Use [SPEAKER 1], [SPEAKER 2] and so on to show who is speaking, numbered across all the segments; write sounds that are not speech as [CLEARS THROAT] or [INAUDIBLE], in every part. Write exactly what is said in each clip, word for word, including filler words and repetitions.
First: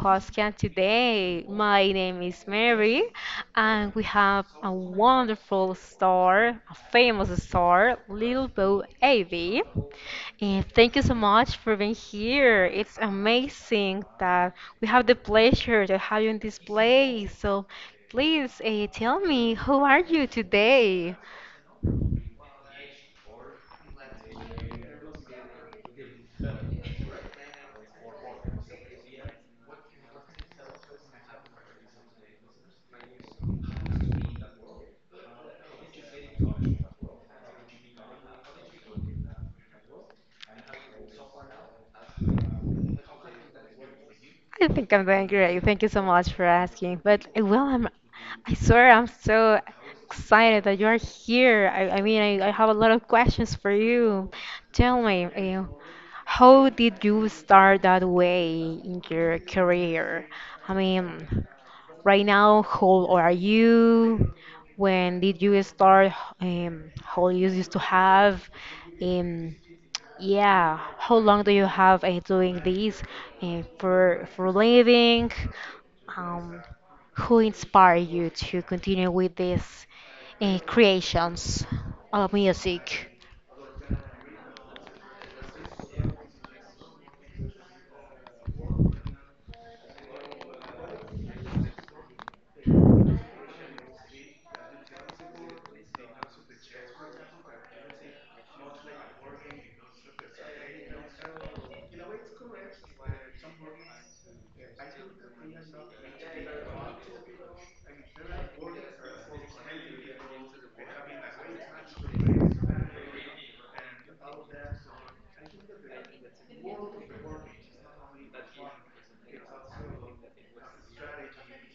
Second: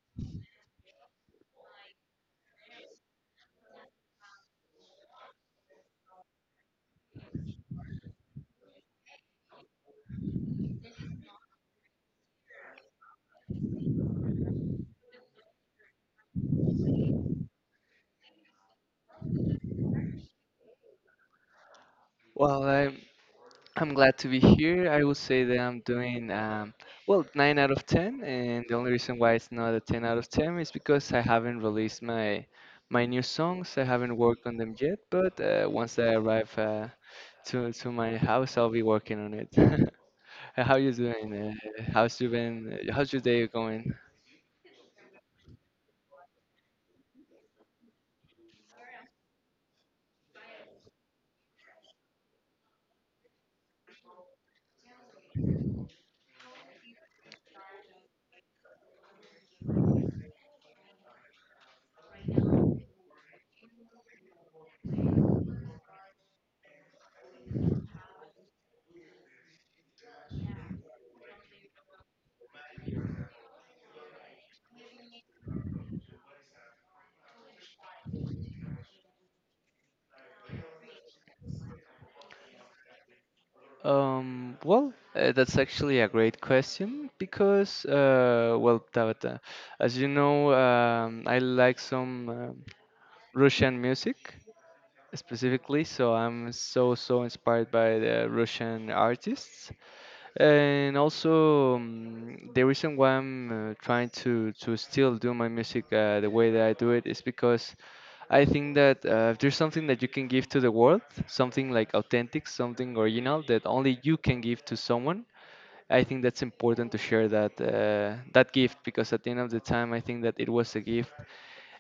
[SPEAKER 1] podcast today. My name is Mary, and we have a wonderful star, a famous star, Little Bo Avey. And thank you so much for being here. It's amazing that we have the pleasure to have you in this place. So please uh, tell me, who are you today?
[SPEAKER 2] Well, I'm I'm glad to be here. I would say that I'm doing um, well, nine out of ten, and the only reason why it's not a ten out of ten is because I haven't released my my new songs. I haven't worked on them yet, but uh, once I arrive uh, to to my house, I'll be working on it. [LAUGHS] Uh, How you doing? Uh, how's you been? uh, How's your day going?
[SPEAKER 1] I think I'm doing great. Thank you so much for asking. But uh, well, I'm, I swear I'm so excited that you're here. I, I mean, I, I have a lot of questions for you. Tell me, uh, how did you start that way in your career? I mean, right now, how old are you? When did you start? Um, how old you used to have? Um, yeah, how long do you have uh, doing this uh, for for living? Um, who inspired you to continue with these uh, creations of music?
[SPEAKER 2] Um, well, uh, that's actually a great question because, uh, well, Tabata, as you know, um, I like some. Um Russian music specifically, so I'm so so inspired by the Russian artists, and also um, the reason why I'm uh, trying to to still do my music uh, the way that I do it is because I think that uh, if there's something that you can give to the world, something like authentic, something original that only you can give to someone. I think that's important to share that uh, that gift because at the end of the time, I think that it was a gift.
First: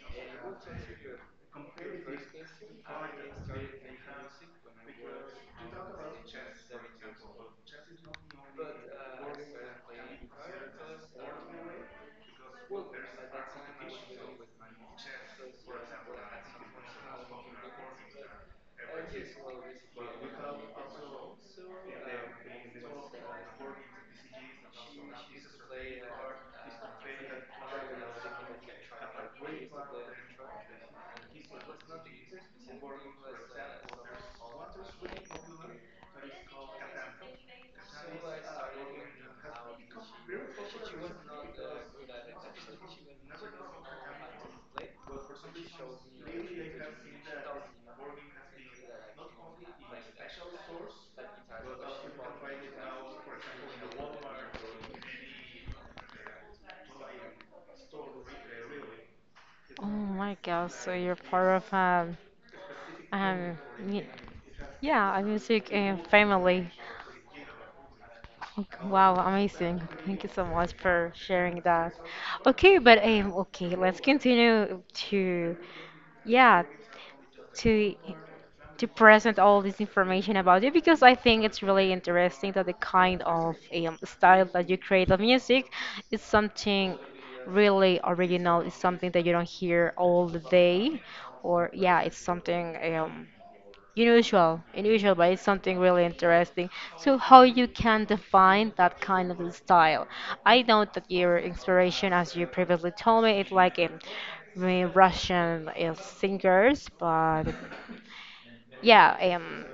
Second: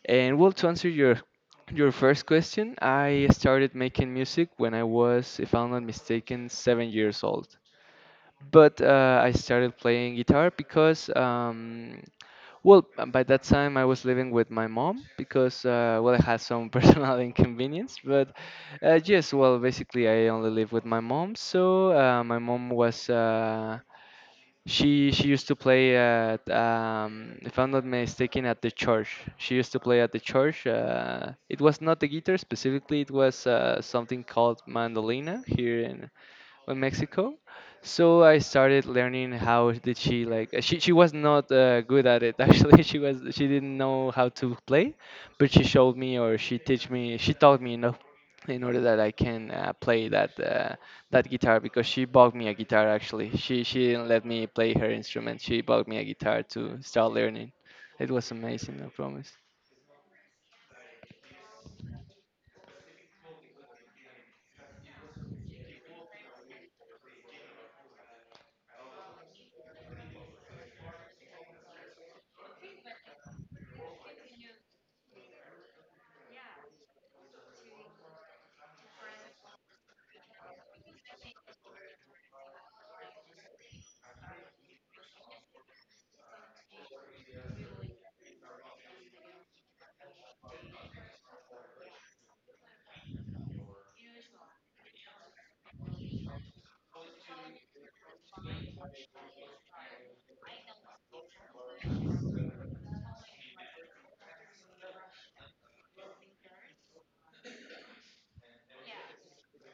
[SPEAKER 2] And well, to answer your your first question, I started making music when I was, if I'm not mistaken, seven years old. But uh, I started playing guitar because, um, well, uh, by that time I was living with my mom because, uh, well, I had some [LAUGHS] personal inconvenience. But uh, yes, well, basically I only live with my mom, so uh, my mom was. Uh, she she used to play at um, if I'm not mistaken, at the church. She used to play at the church. Uh, it was not the guitar specifically. It was uh, something called mandolina here in in Mexico. So I started learning how did she like uh, she she was not uh, good at it. [LAUGHS] Actually, she was she didn't know how to play, but she showed me or she teach me she taught me enough in order that I can uh, play that uh, that guitar because she bought me a guitar. Actually, she she didn't let me play her instrument. She bought me a guitar to start learning. It was amazing, I promise.
[SPEAKER 1] Oh my God! So you're part of um, um, y- yeah, a music uh, family. Ok- Wow, amazing! Thank you so much for sharing that. Okay, but um, okay, let's continue to yeah to to present all this information about you because I think it's really interesting that the kind of um, style that you create of music is something really original. It's something that you don't hear all the day, or yeah, it's something um, unusual, unusual, but it's something really interesting. So how you can define that kind of style? I know that your inspiration, as you previously told me, it's like um, Russian uh, singers, but. Yeah, um,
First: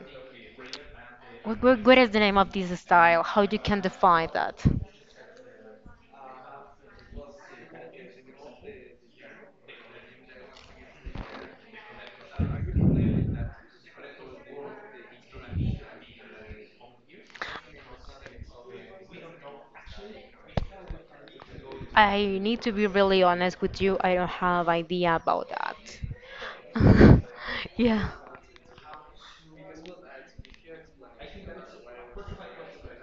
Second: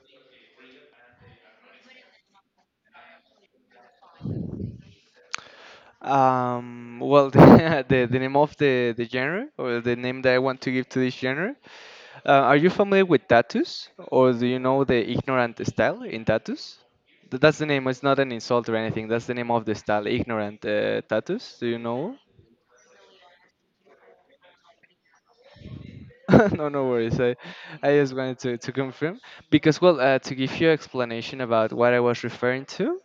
[SPEAKER 1] what, what, what is the name of this style? How you can define that?
[SPEAKER 2] Um, well, [LAUGHS] the, the name of the, the genre or the name that I want to give to this genre. Uh, are you familiar with tattoos, or do you know the ignorant style in tattoos? Th- That's the name. It's not an insult or anything. That's the name of the style, ignorant uh, tattoos. Do you know?
[SPEAKER 1] I need to be really honest with you. I don't have idea about that.
[SPEAKER 2] [LAUGHS] no, No worries.
[SPEAKER 1] [LAUGHS]
[SPEAKER 2] I, I
[SPEAKER 1] Yeah.
[SPEAKER 2] just wanted to, to confirm because, well, uh, to give you explanation about what I was referring to.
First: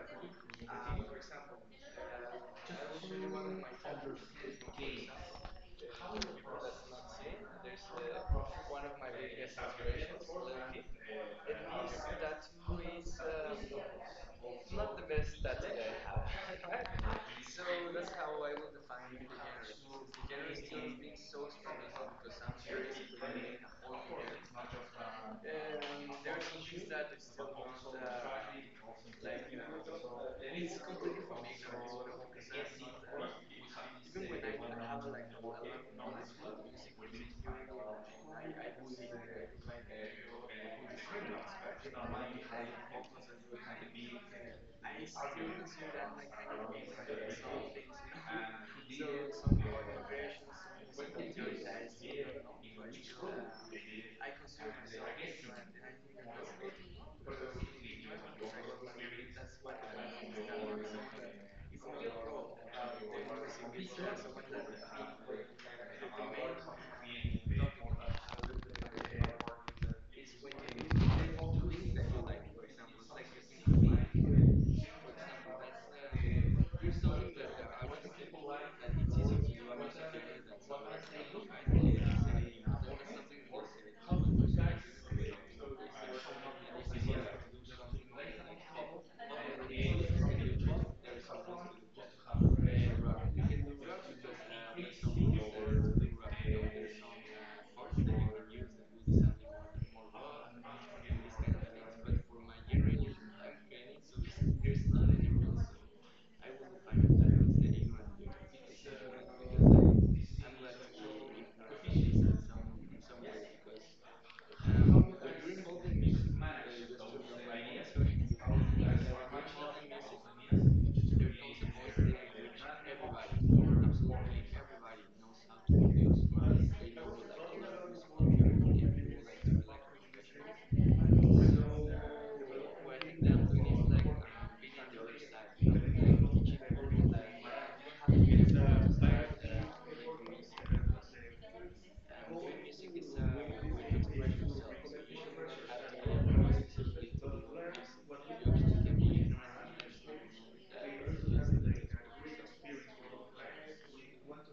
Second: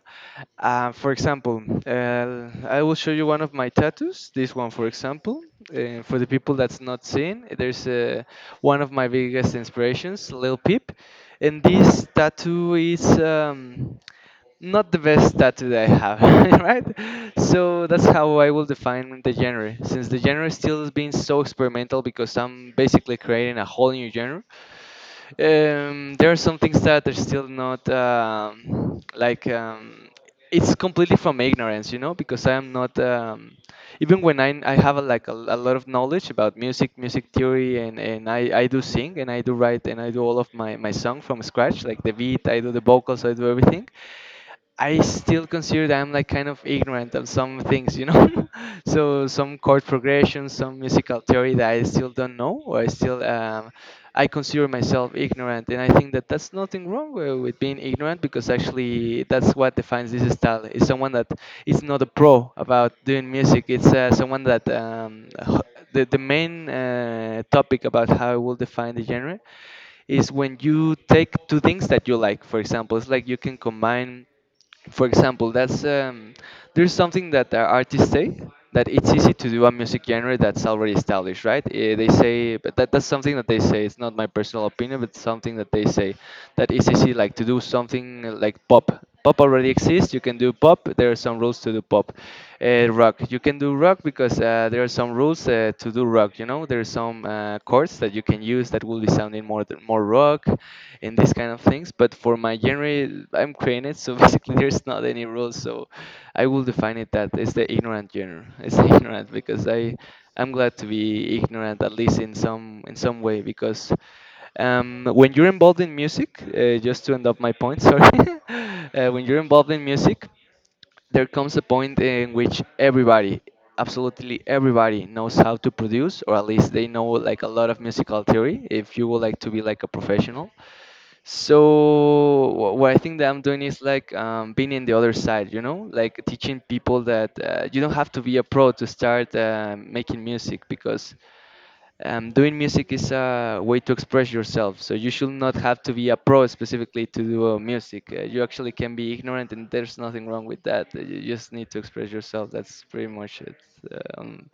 [SPEAKER 2] Uh, for example, uh, I will show you one of my tattoos. This one, for example, uh, for the people that's not seeing, there's uh, one of my biggest inspirations, Lil Peep, and this tattoo is um, not the best tattoo that I have, [LAUGHS] right? So that's how I will define the genre, since the genre still is being so experimental because I'm basically creating a whole new genre. Um, there are some things that are still not um, like um, it's completely from ignorance, you know, because I am not um, even when I I have a, like a, a lot of knowledge about music, music theory, and and I I do sing and I do write and I do all of my my song from scratch, like the beat, I do the vocals, I do everything. I still consider that I'm like kind of ignorant of some things, you know. [LAUGHS] So some chord progression, some musical theory that I still don't know, or I still um, I consider myself ignorant, and I think that that's nothing wrong wi- with being ignorant because actually that's what defines this style. It's someone that is not a pro about doing music. It's uh, someone that um, h- the the main uh, topic about how I will define the genre is when you take two things that you like. For example, it's like you can combine, for example, that's um, there's something that the artists say that it's easy to do a music genre that's already established, right? Eh, They say, but that, that's something that they say. It's not my personal opinion, but something that they say that it's easy, like to do something like pop. Pop already exists. You can do pop. There are some rules to do pop. Uh, rock. You can do rock because uh, there are some rules uh, to do rock. You know, there are some uh, chords that you can use that will be sounding more more rock in these kind of things. But for my genre, I'm created, so [LAUGHS] basically there's not any rules. So I will define it that it's the ignorant genre. It's [LAUGHS] ignorant because I I'm glad to be ignorant at least in some in some way because um, when you're involved in music, uh, just to end up my point, [LAUGHS] sorry, uh, when you're involved in music, there comes a point in which everybody absolutely everybody knows how to produce or at least they know like a lot of musical theory if you would like to be like a professional. So wh- what I think that I'm doing is like um, being in the other side, you know, like teaching people that uh, you don't have to be a pro to start uh, making music because um, doing music is a way to express yourself. So you should not have to be a pro specifically to do uh, music. Uh, you actually can be ignorant, and there's nothing wrong with that. Uh, You just need to express yourself. That's pretty much it. Um,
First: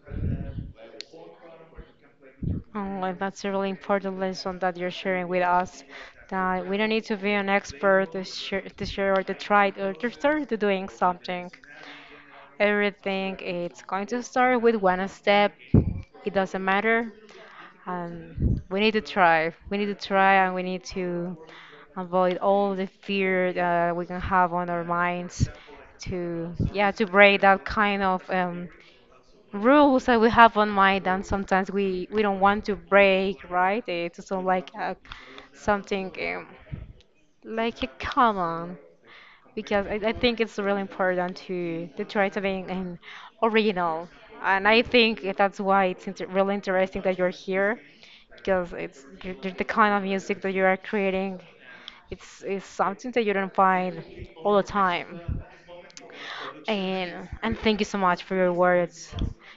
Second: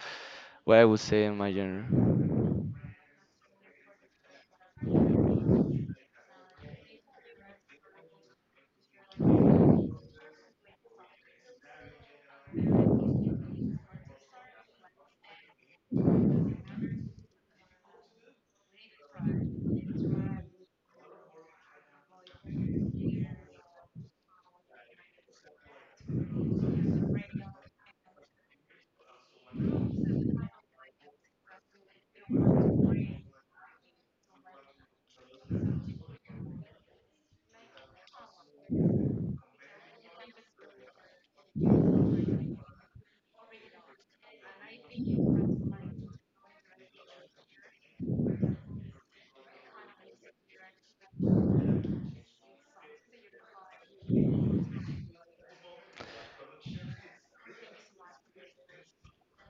[SPEAKER 2] what I would say in my genre.
[SPEAKER 1] Oh, and that's a really important lesson that you're sharing with us, that we don't need to be an expert to share, to share or to try or to start to doing something. Everything it's going to start with one step. It doesn't matter. Um, we need to try. We need to try and we need to avoid all the fear that we can have on our minds to, yeah, to break that kind of um, rules that we have on mind and sometimes we, we don't want to break, right? It's sort of like a, something um, like a common because I, I think it's really important to, to try to be an original. And I think that's why it's inter really interesting that you're here because it's you the the kind of music that you are creating. It's, it's something that you don't find all the time. And and thank you so much for your words.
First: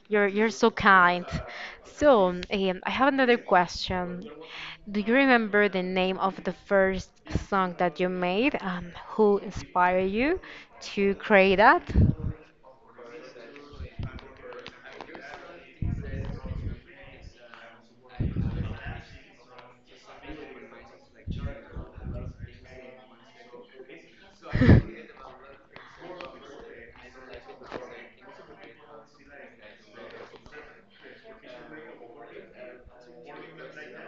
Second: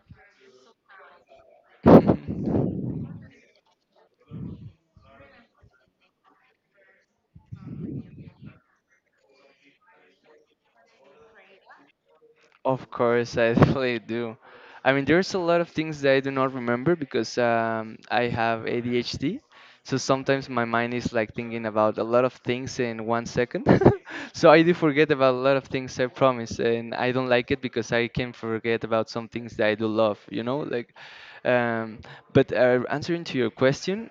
[SPEAKER 1] You're you're so kind. So, um, I have another question. Do you remember the name of the first song that you made and who inspired you to create that?
[SPEAKER 2] Of course, I [LAUGHS] definitely do. I mean, there's a lot of things that I do not remember because um, I have A D H D. So sometimes my mind is like thinking about a lot of things in one second. [LAUGHS] So I do forget about a lot of things, I promise. And I don't like it because I can forget about some things that I do love, you know? Like, um, but uh, answering to your question,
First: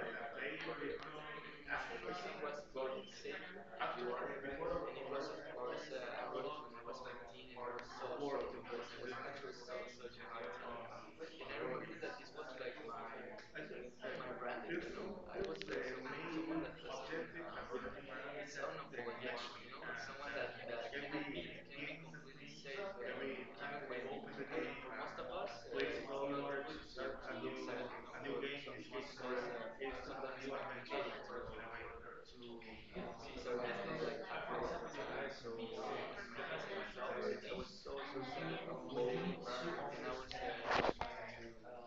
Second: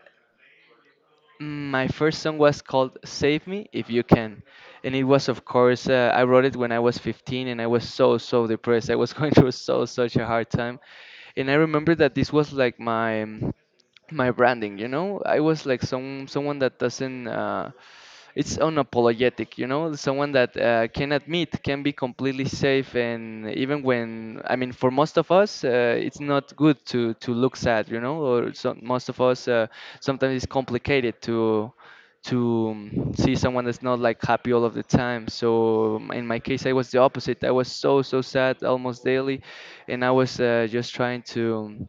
[SPEAKER 2] Mm, my first song was called Save Me If You Can. And it was, of course, uh, I wrote it when I was fifteen and I was so, so depressed. I was [LAUGHS] going through so, such a hard time. And I remember that this was like my. um, my branding, you know. I was like some someone that doesn't uh, it's unapologetic, you know, someone that uh, can admit can be completely safe and even when I mean for most of us uh, it's not good to to look sad, you know, or so, most of us uh, sometimes it's complicated to to um, see someone that's not like happy all of the time. So um, in my case I was the opposite. I was so so sad almost daily and I was uh, just trying to um,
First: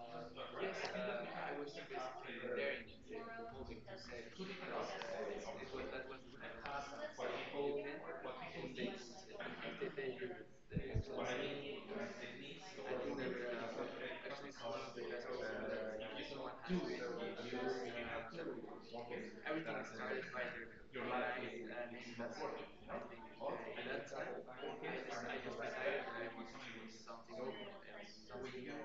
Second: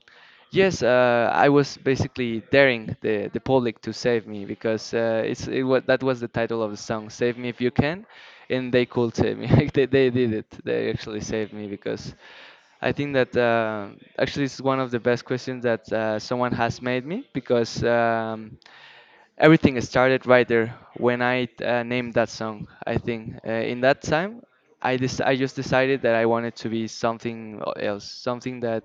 [SPEAKER 2] yes, uh, I was basically daring the, the public to save me because uh, it's it was, that was the title of the song, "Save Me If You Can," and they could save me. [LAUGHS] They, they did it. They actually saved me because I think that uh, actually it's one of the best questions that uh, someone has made me because um, everything started right there when I uh, named that song. I think uh, in that time I, dec- I just decided that I wanted to be something else, something that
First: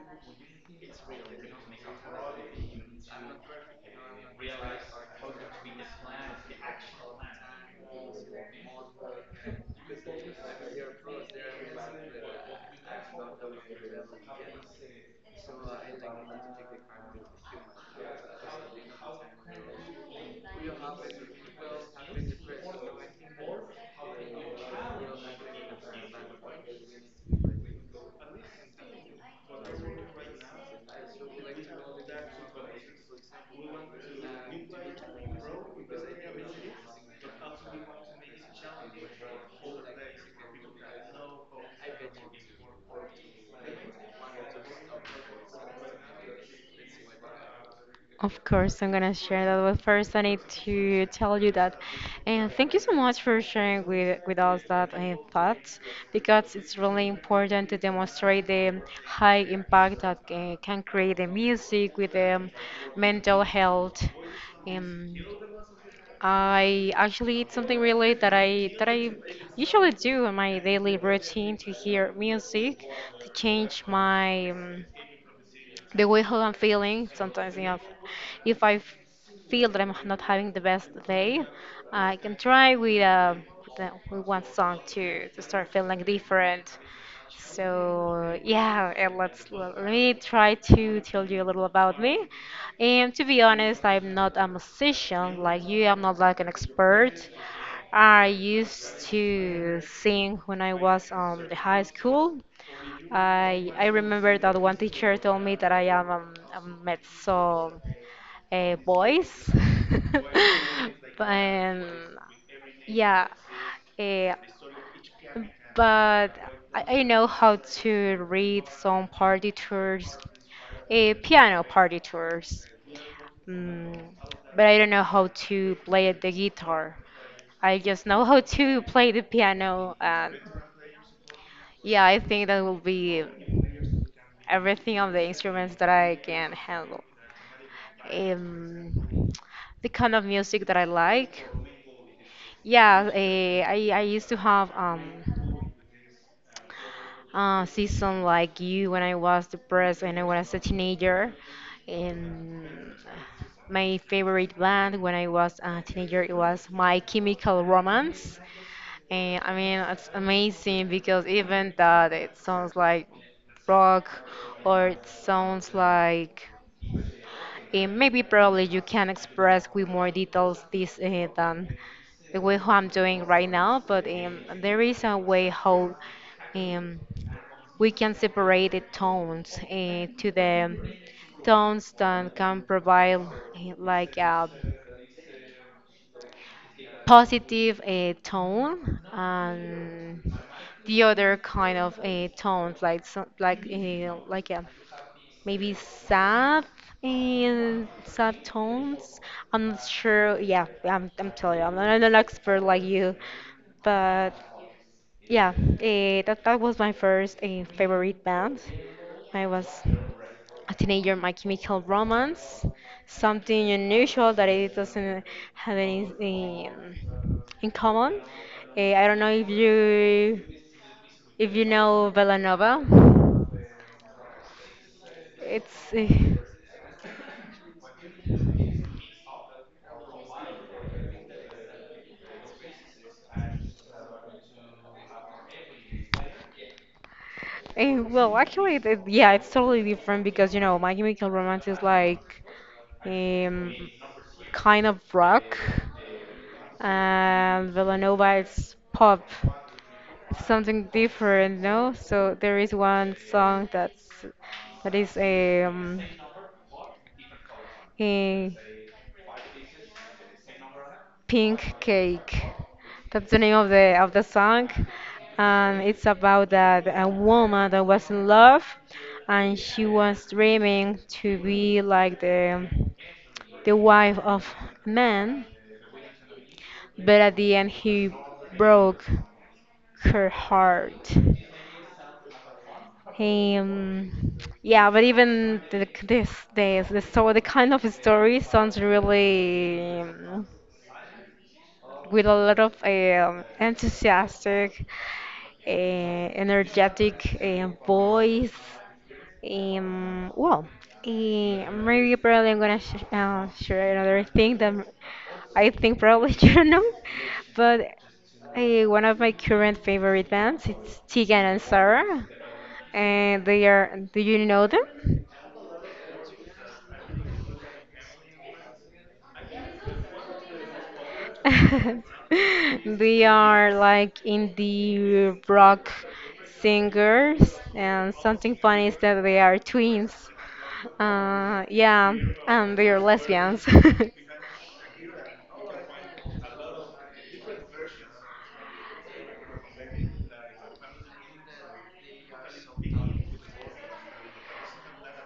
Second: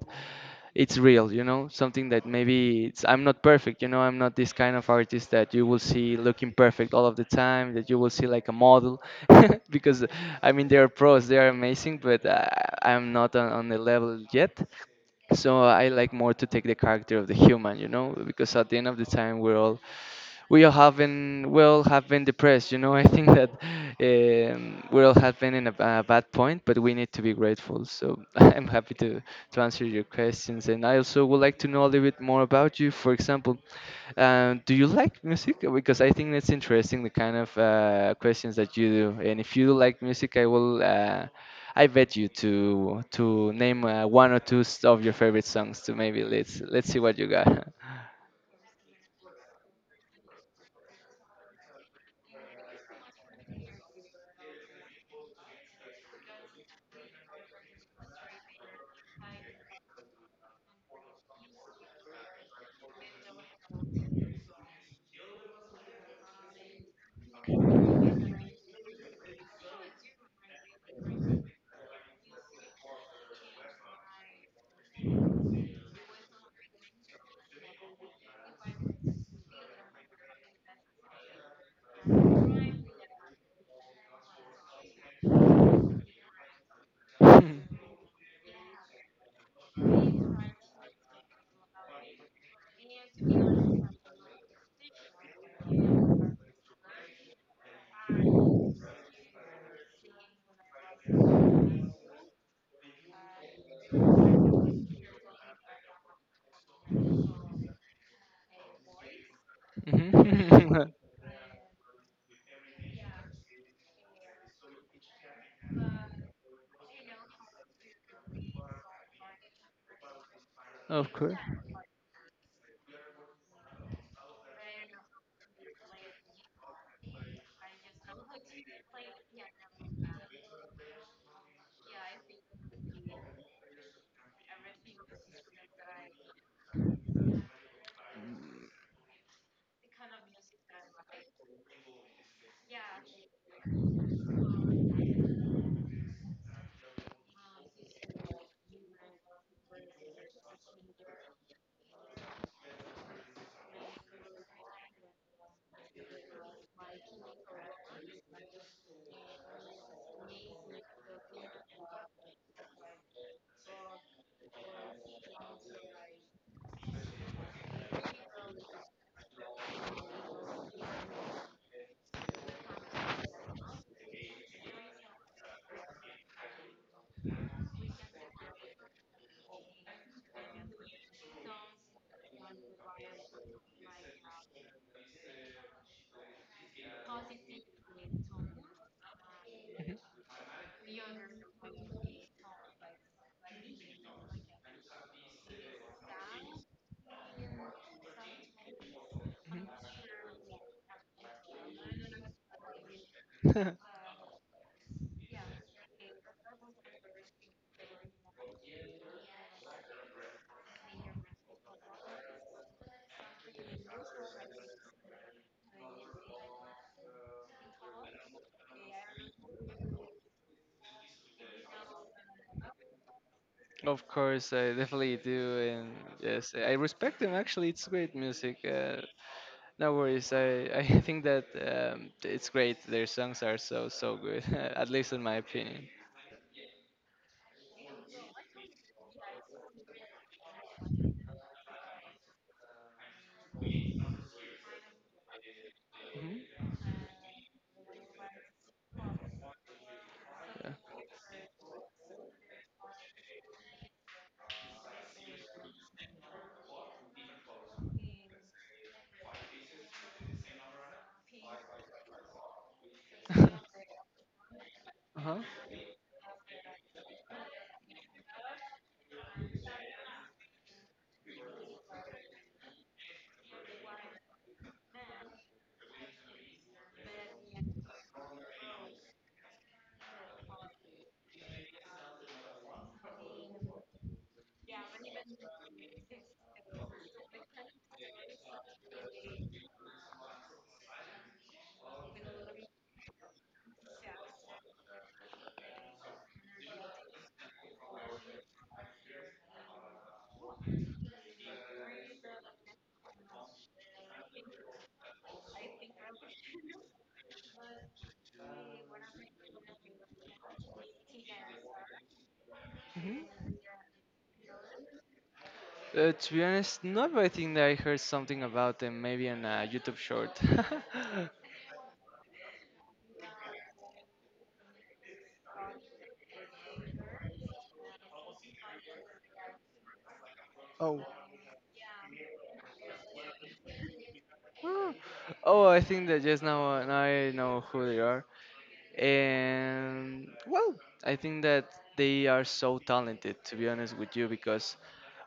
[SPEAKER 2] it's real, you know, something that maybe it's I'm not perfect, you know. I'm not this kind of artist that you will see looking perfect all of the time, that you will see like a model [LAUGHS] because I mean they are pros, they are amazing, but uh, I'm not on, on the level yet. So I like more to take the character of the human, you know, because at the end of the time we're all we all have been we all have been depressed. You know, [LAUGHS] I think that um, we all have been in a, ba- bad point, but we need to be grateful. So [LAUGHS] I'm happy to to answer your questions, and I also would like to know a little bit more about you. For example, um, do you like music? Because I think that's interesting the kind of uh, questions that you do, and if you do like music, I will. Uh, I bet you to to name uh, one or two s- of your favorite songs. To maybe let's let's see what you got.
[SPEAKER 1] Of course, I'm gonna share that. But first, I need to tell you that, and thank you so much for sharing with with us that uh, thoughts because it's really important to demonstrate the high impact that uh, can create the music with the mental health. Um, I actually it's something really that I that I usually do in my daily routine to hear music to change my um, the way how I'm feeling. Sometimes, you know, if I f- feel that I'm not having the best day, I can try with uh, with uh, with one song to to start feeling like different.
[SPEAKER 2] [LAUGHS]
[SPEAKER 1] So yeah, and let's let me try to tell you a little about me. And to be honest, I'm not a musician like you. I'm not like an expert. I used to sing when I was um the high school, I I remember that one teacher told me that I am um, a mezzo uh, voice,
[SPEAKER 2] Mhm. [LAUGHS]
[SPEAKER 1] [LAUGHS] and yeah, uh, but I, I know how to read some partitures,
[SPEAKER 2] Of
[SPEAKER 1] uh,
[SPEAKER 2] course.
[SPEAKER 1] piano partitures, mm, but I don't know how to play the guitar. I just know how to play the piano. And yeah, I think that will be everything of the instruments that I can handle. Um, the kind of music that I like. Yeah, eh, I, I used to have um, uh, season like you when I was depressed when I was a teenager. And my favorite band when I was a teenager, it was My Chemical Romance. And I mean, it's amazing because even that it sounds like rock or it sounds like eh, maybe probably you can express with more details this eh, than the way how I'm doing right now, but um, there is a way how um, we can separate the tones eh, to the tones that can provide eh, like a positive uh, tone and the other kind of uh, tones like so, like uh, like uh, maybe sad and sad tones. i'm not sure yeah i'm, I'm telling you i'm not, I'm not an expert like you,
[SPEAKER 2] [LAUGHS]
[SPEAKER 1] but yeah, uh, that, that was my first uh, favorite band. I was a teenager, My Chemical Romance. Something unusual that it doesn't have anything in common. Eh, I don't know if you if you know Villanova.
[SPEAKER 2] Of course, I definitely do,
[SPEAKER 1] It's
[SPEAKER 2] and
[SPEAKER 1] eh,
[SPEAKER 2] yes, I respect them. Actually, it's great music. Uh, no worries. I [LAUGHS] I think that um, it's great. Their songs are so so good. [LAUGHS] At least in my opinion.
[SPEAKER 1] eh, well, actually it, it- yeah, it's totally different because you know My Chemical Romance is like um, kind of rock
[SPEAKER 2] Hmm.
[SPEAKER 1] and Villanova is pop,
[SPEAKER 2] Yeah.
[SPEAKER 1] something different, no? So there is one song that's that is a um, a pink cake. That's the name of
[SPEAKER 2] [LAUGHS]
[SPEAKER 1] the of the song,
[SPEAKER 2] Uh-huh.
[SPEAKER 1] and it's about that a woman that was in love, and she was dreaming to be like the the wife of a man, but at the end he broke her heart. Um, yeah, but even th- this days, the so the kind of story sounds really um, with a lot of um, enthusiastic, uh, energetic uh, voice. Um, well, uh, maybe probably I'm gonna sh uh, share another thing that I think probably [LAUGHS] you know, but uh, one of my current favorite bands it's Tegan and Sarah, and
[SPEAKER 2] Hmm.
[SPEAKER 1] they are. Do you know them?
[SPEAKER 2] Uh, to be honest, no, but I think that I heard something about them, maybe on a YouTube short. [LAUGHS]
[SPEAKER 1] [LAUGHS] They are like indie rock singers, and something funny is that they are twins.
[SPEAKER 2] Oh.
[SPEAKER 1] Uh, yeah, and they are lesbians. [LAUGHS]
[SPEAKER 2] Oh, I think that just now, uh, now I know who they are. And well, I think that they are so talented, to be honest with you, because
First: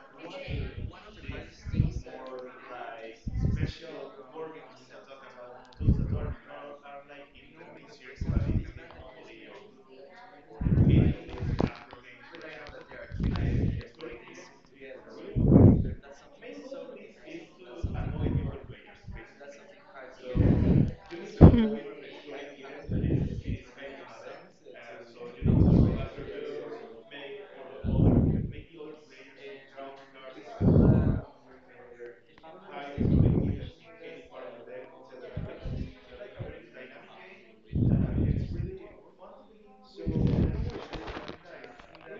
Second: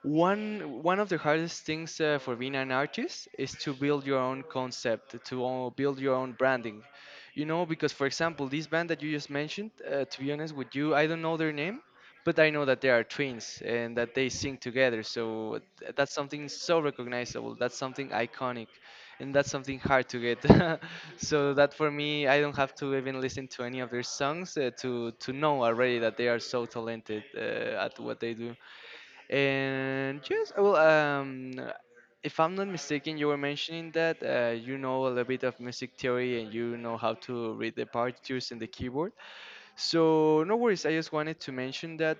[SPEAKER 2] one one of the hardest things uh, for being an artist is to build your own concept, to uh, build your own branding. You know, because for example, this band that you just mentioned, uh, to be honest with you, I don't know their name, but I know that they are twins and that they sing together. So th- that's something so recognizable. That's something iconic, and that's something hard to get. [LAUGHS] So that for me, I don't have to even listen to any of their songs uh, to to know already that they are so talented uh, at what they do. And yes, well, um, if I'm not mistaken, you were mentioning that uh, you know a little bit of music theory and you know how to read the partitures and the keyboard. So no worries. I just wanted to mention that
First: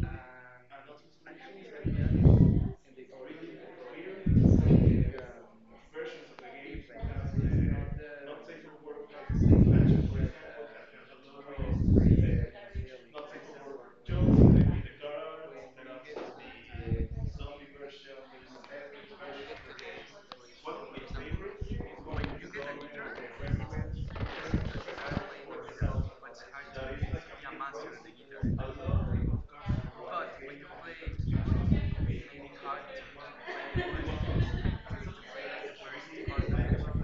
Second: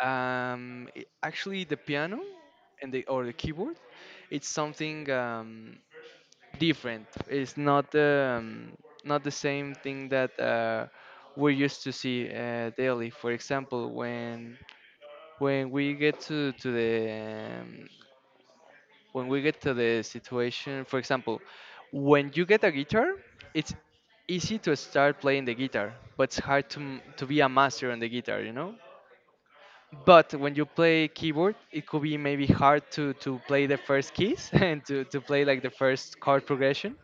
[SPEAKER 2] um, i- actually the piano and the or the keyboard, it's something um, different. It's not the um, not the same thing that uh, we're used to see uh, daily. For example, when when we get to to the um, when we get to the situation for example when you get a guitar it's easy to start playing the guitar, but it's hard to m- to be a master on the guitar, you know. But when you play keyboard it could be maybe hard to to play the first keys [LAUGHS] and to to play like the first chord progression,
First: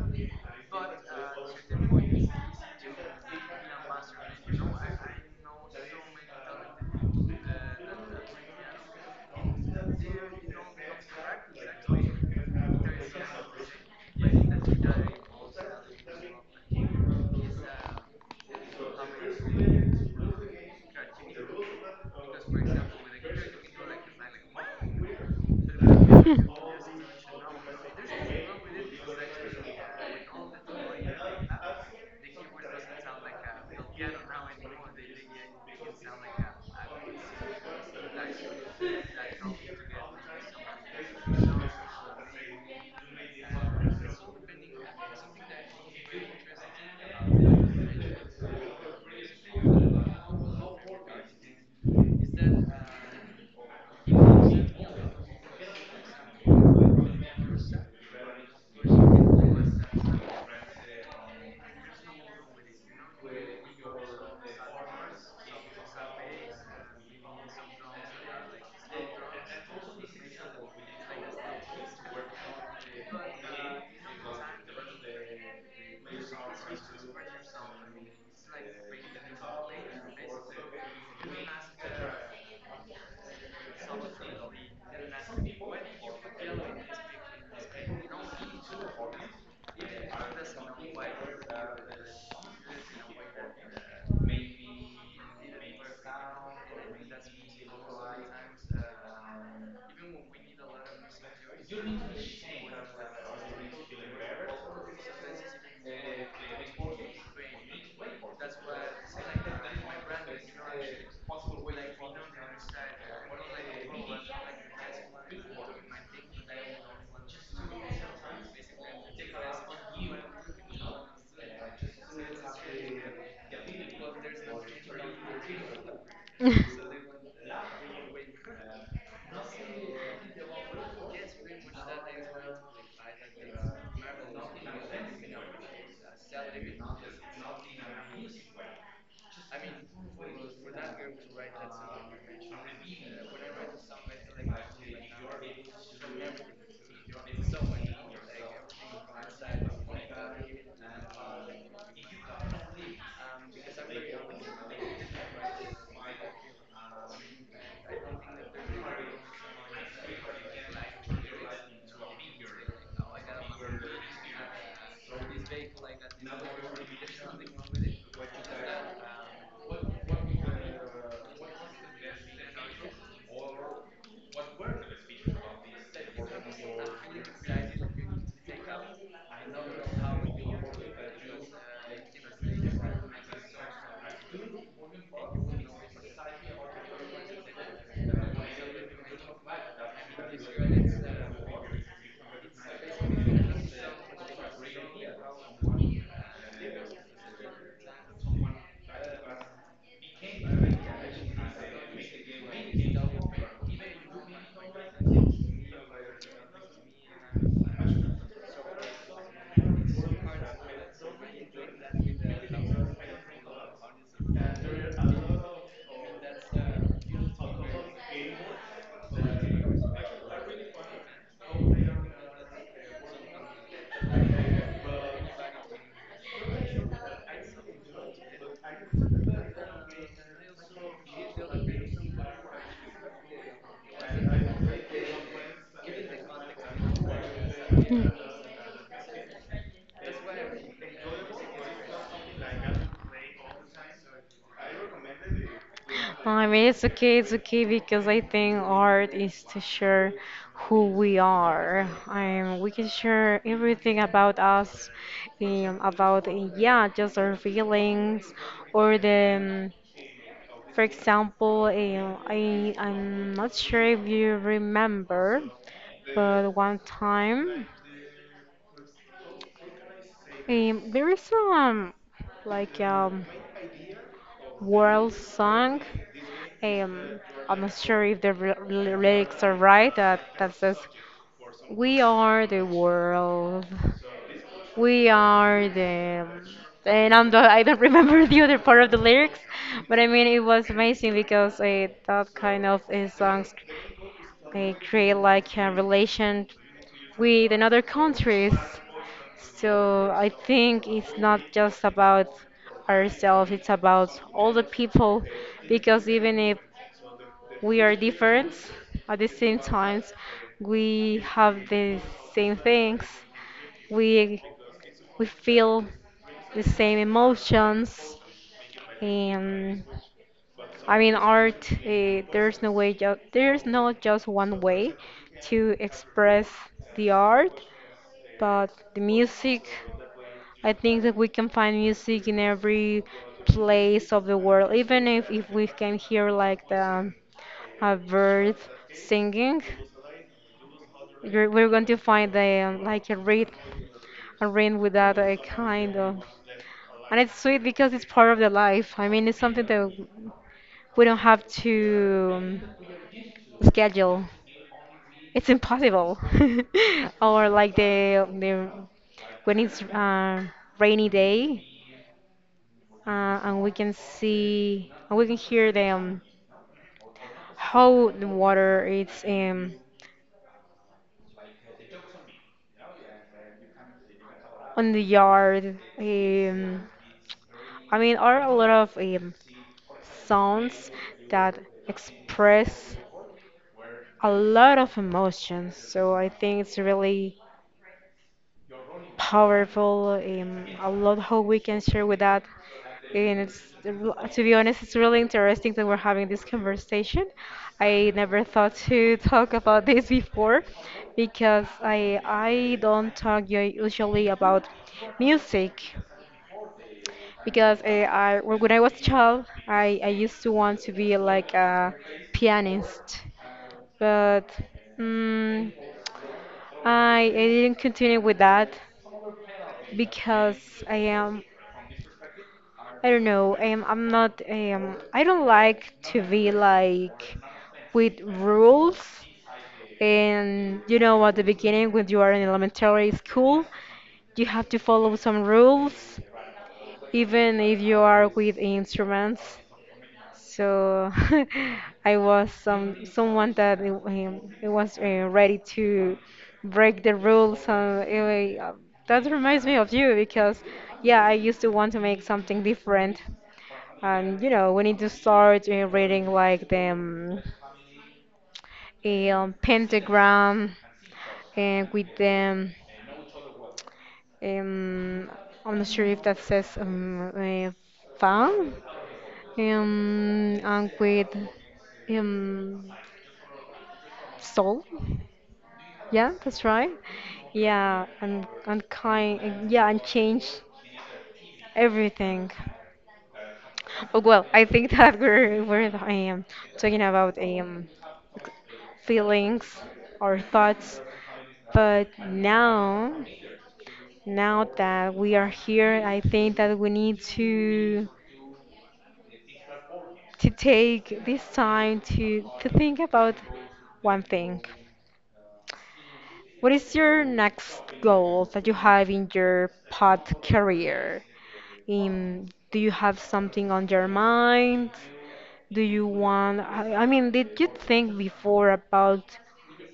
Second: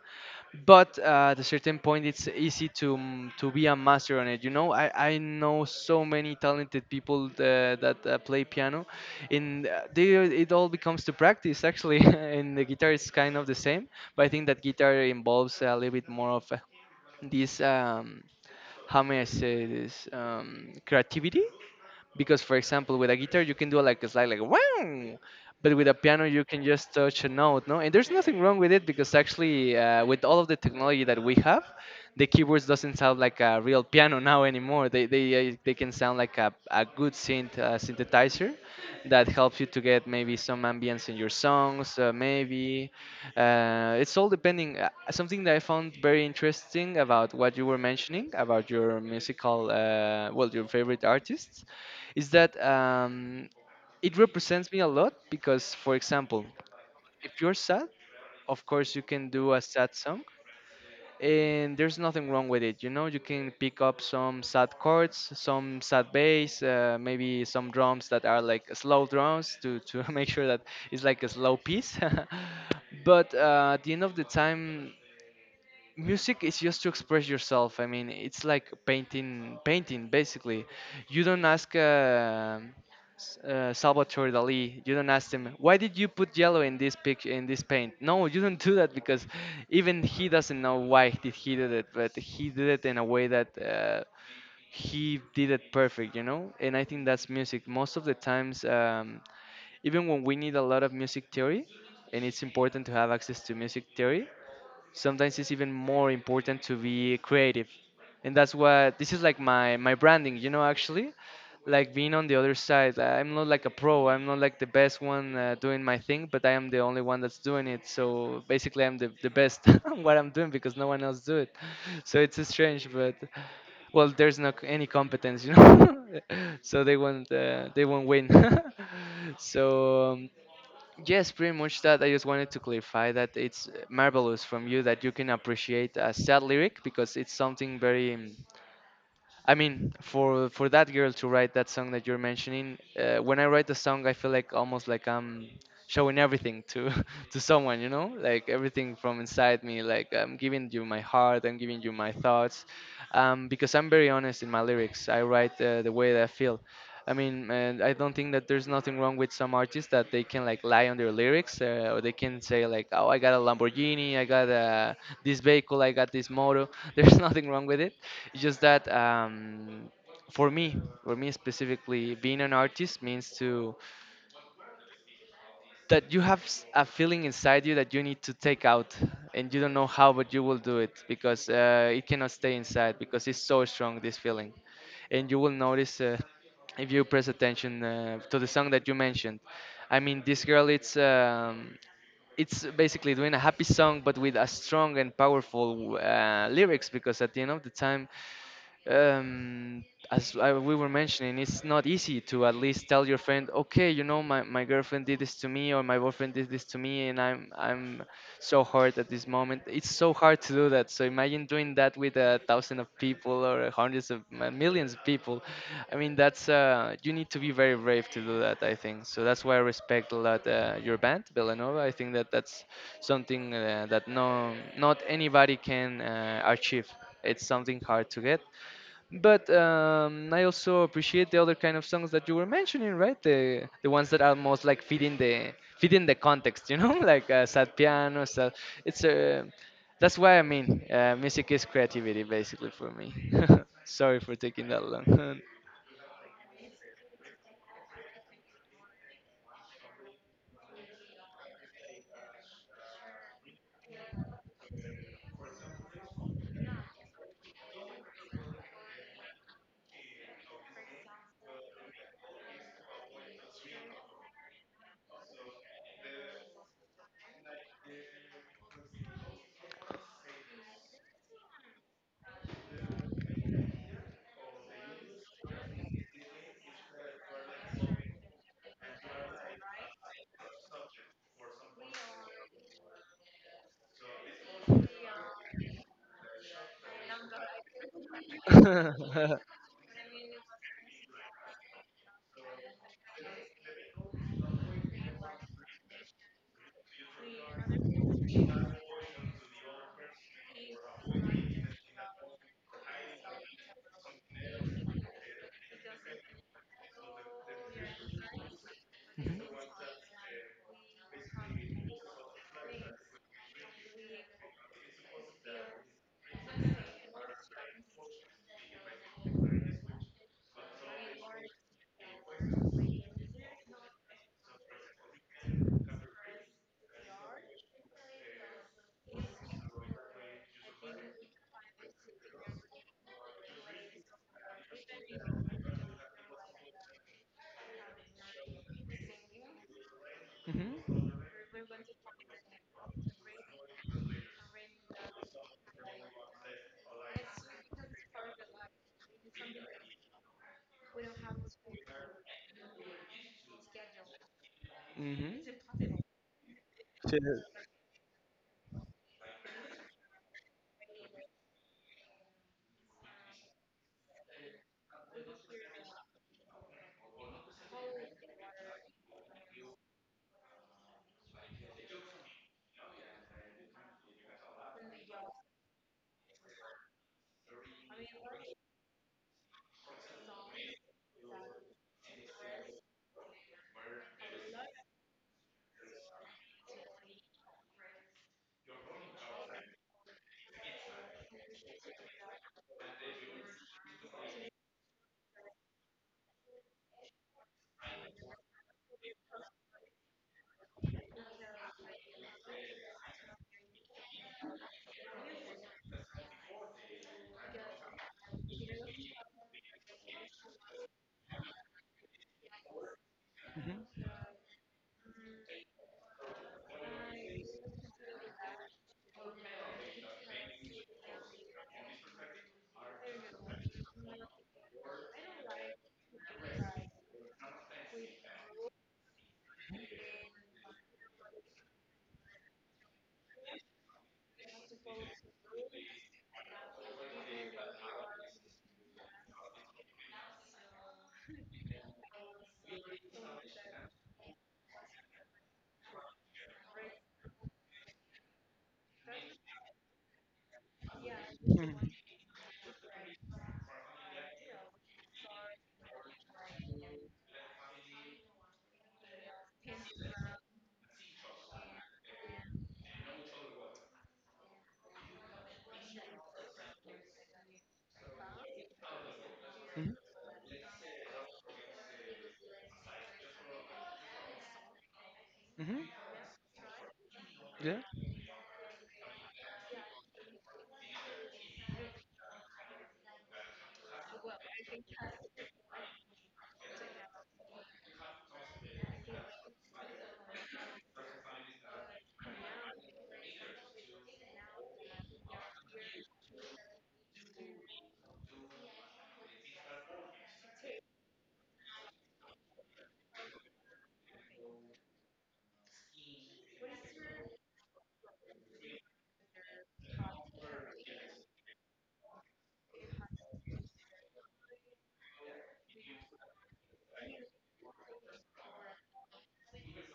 [SPEAKER 2] but uh, at a certain point it's easy to mm, to be a master on it, you know. I i know so many talented people uh, that uh, play piano, and uh, they it all becomes to practice actually. [LAUGHS] And the guitar is kind of the same, but I think that guitar involves a little bit more of uh, this um how may I say this, um creativity, because for example with a guitar you can do like a slide, like wow, but with a piano you can just touch a note, no? And there's nothing wrong with it, because actually uh, with all of the technology that we have, the keyboards doesn't sound like a real piano now anymore. They they, uh, they can sound like a, a good synth uh, synthesizer that helps you to get maybe some ambience in your songs, uh, maybe. Uh, it's all depending. Uh, something that I found very interesting about what you were mentioning about your musical uh, well your favorite artists is that um, it represents me a lot because, for example, if you're sad, of course you can do a sad song, and there's nothing wrong with it. You know, you can pick up some sad chords, some sad bass, uh, maybe some drums that are like slow drums to to [LAUGHS] make sure that it's like a slow piece. [LAUGHS] But uh, at the end of the time, music is just to express yourself. I mean, it's like painting painting basically. You don't ask uh, S- uh, Salvatore Dali, you don't ask him why did you put yellow in this picture, in this paint. No, you don't do that because even he doesn't know why did he did it, but he did it in a way that uh, he did it perfect, you know. And I think that's music most of the times, um, even when we need a lot of music theory and it's important to have access to music theory, sometimes it's even more important to be creative. And that's what this is like my my branding, you know, actually. Like being on the other side, I'm not like a pro, I'm not like the best one uh, doing my thing, but I am the only one that's doing it, so basically I'm the, the best [LAUGHS] on what I'm doing because no one else do it. [LAUGHS] So it's strange, but well, there's not any competence, you know. [LAUGHS] So they won't uh, they won't win. [LAUGHS] So um, yes, pretty much that. I just wanted to clarify that it's marvelous from you that you can appreciate a sad lyric because it's something very. Um, I mean, for for that girl to write that song that you're mentioning, uh, when I write the song, I feel like almost like I'm showing everything to [LAUGHS] to someone, you know, like everything from inside me. Like I'm giving you my heart, I'm giving you my thoughts, um, because I'm very honest in my lyrics. I write uh, the way that I feel. I mean, and I don't think that there's nothing wrong with some artists that they can like lie on their lyrics, uh, or they can say like, "Oh, I got a Lamborghini, I got uh, this vehicle, I got this moto." [LAUGHS] There's nothing wrong with it. It's just that um, for me, for me specifically, being an artist means to that you have s- a feeling inside you that you need to take out, and you don't know how, but you will do it because uh, it cannot stay inside because it's so strong this feeling. And you will notice uh, if you press attention uh, to the song that you mentioned. I mean, this girl, it's um, it's basically doing a happy song but with a strong and powerful uh, lyrics, because at the end of the time, um, as I, we were mentioning, it's not easy to at least tell your friend, okay, you know, my, my girlfriend did this to me or my boyfriend did this to me, and I'm I'm so hurt at this moment. It's so hard to do that. So imagine doing that with a thousand of people or hundreds of mi- millions of people. I mean, that's uh, you need to be very brave to do that, I think so. That's why I respect a lot uh, your band, Villanova. I think that that's something uh, that no not anybody can uh, achieve. It's something hard to get, but um, I also appreciate the other kind of songs that you were mentioning, right? The the ones that are most like fitting the fitting the context, you know, [LAUGHS] like uh, sad piano. Sad, it's uh, that's why I mean, uh, music is creativity, basically, for me. [LAUGHS] Sorry for taking that long.
[SPEAKER 1] I mean, it's okay, it's okay because I think art is to share who we are. Um, we can share everything about us, um, about, uh, yeah, just our feelings or the um, for example, eh, I, I'm not sure if you remember, but one time um, there is um like um world song. Um, I'm not sure if the r- lyrics are right. That that says, "We are the world. We are the." And I'm the, I don't [LAUGHS] remember the other part of the
[SPEAKER 2] [LAUGHS]
[SPEAKER 1] lyrics, but I mean it was amazing because uh, that kind of uh, songs, they create like a relation with another countries. So I think it's not just about ourselves, it's about all the people because even if we are different, at the same times we have the same things. We we feel the same emotions. And I mean, art, uh, there's no way, ju- there's not just one way to express the art, but the music, I think that we can find music in every place of the world, even if, if we can hear like the a bird singing,
[SPEAKER 2] Hmm.
[SPEAKER 1] you're, we're going to find a, um, like a rhythm, a rhythm without a kind of, and it's sweet because it's part of the life. I mean, it's something that we don't have to schedule. It's
[SPEAKER 2] Hmm.
[SPEAKER 1] impossible. [LAUGHS]
[SPEAKER 2] Hmm.
[SPEAKER 1] Or like the the when it's uh, rainy day uh, and we can see and we can hear them how the water is um, on the yard. Um, I mean, are a lot of um, sounds that express a lot of emotions. So I think it's really powerful, um, a lot how we can share with that. And it's, to be honest, it's really interesting that we're having this conversation. I never thought to [LAUGHS] talk about this before because I I don't talk u- usually about music because uh, I when when I was a child, I, I used to want to be like a pianist, but mm, I, I didn't continue with that because I am I don't know. Um, I'm not. Um, I don't like to be like with rules. And you know, at the beginning, when you are in elementary school, you have to follow some rules, even if you are with instruments. So [LAUGHS] I was some someone that it, um, it was uh, ready to break the rules. Uh, anyway, uh, that reminds me of you because, yeah, I used to want to make something different, and you know, we need to start uh, reading like the um, um, pentagram and with them. Um, I'm not sure if that says um, uh, fan
[SPEAKER 2] Hmm.
[SPEAKER 1] um, and with um, soul.
[SPEAKER 2] Hmm.
[SPEAKER 1] Yeah, that's right.
[SPEAKER 2] Yeah.
[SPEAKER 1] Yeah, and and kind. and- Yeah, and change everything. Oh well, I think [LAUGHS] that we're we're um, talking about um feelings or thoughts. But now, now that we are here, I think that we need to to take this time to to think about one thing. What is your next goal that you have in your pod career? In do you have something on your mind? Do you want, I I mean, did you think before about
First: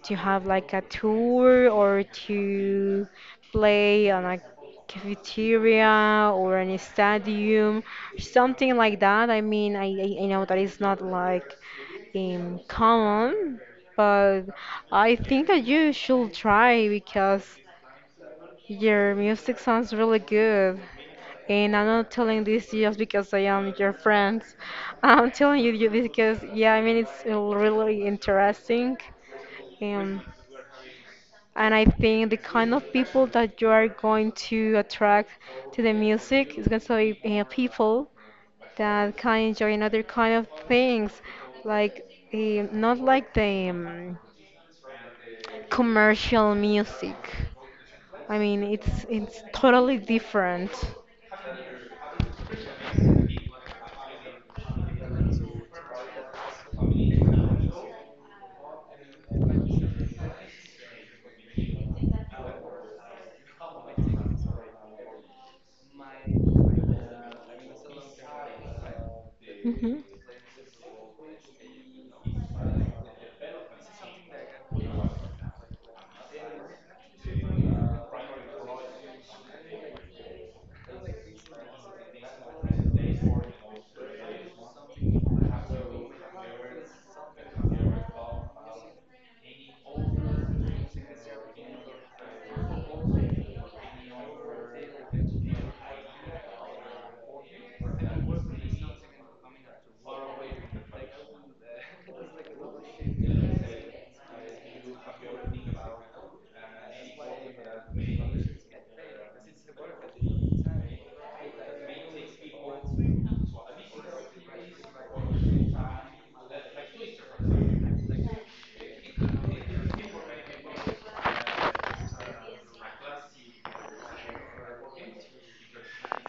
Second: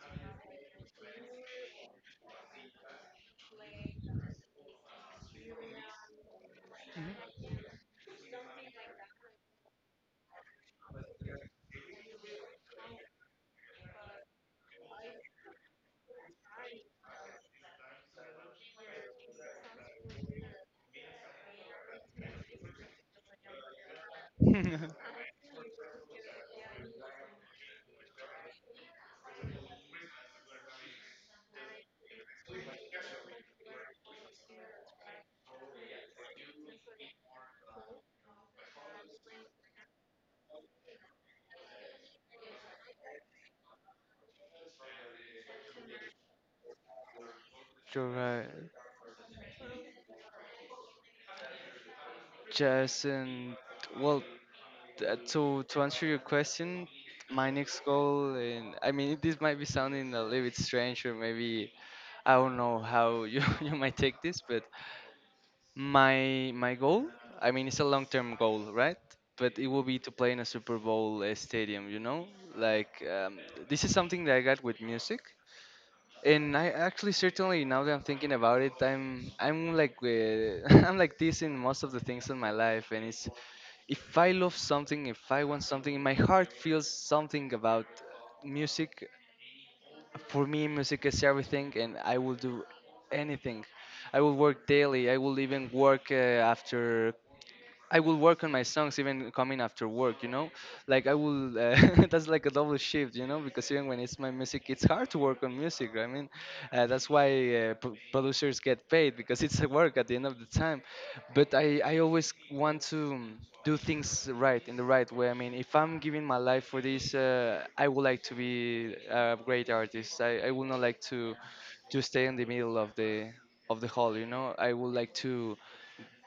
[SPEAKER 1] to have like a tour or to play on a cafeteria or an stadium, something like that? I mean, I, I I know that it's not like um, common, but I think that you should try because. Your music sounds really good. And I'm not telling this just because I am your friend.
[SPEAKER 2] [LAUGHS]
[SPEAKER 1] I'm telling you you this because, yeah, I mean, it's really interesting. Um, and I think the kind of people that you are going to attract to the music is going to be uh, people that can enjoy another kind of things, like eh, not like the um, commercial music.
[SPEAKER 2] You're
[SPEAKER 1] I
[SPEAKER 2] right.
[SPEAKER 1] mean, it's it's totally different.
[SPEAKER 2] Jazz and well, uh, to to answer your question, my next goal, and I mean this might be sounding a little bit strange, or maybe I don't know how you [LAUGHS] you might take this, but my my goal, I mean it's a long term goal, right? But it will
[SPEAKER 1] Hmm.
[SPEAKER 2] be to play in a Super Bowl uh, stadium, you know. Like um, this is something that I got with music, and I actually certainly now that I'm thinking about it, I'm I'm like uh, [LAUGHS] I'm like this in most of the things in my life, and it's if I love something, if I want something, my heart feels something about music. For me, music is everything, and I will do anything. I will work daily. I will even work uh, after I will work on my songs even coming after work, you know? Like I will, uh, [LAUGHS] that's like a double shift, you know? Because even when it's my music, it's hard to work on music. I mean, uh, that's why uh, pro- producers get paid because it's a work at the end of the time. But I, I always want to do things right, in the right way. I mean, if I'm giving my life for this, uh, I would like to be a great artist. I, I would not like to, to stay in the middle of the, of the hall, you know? I would like to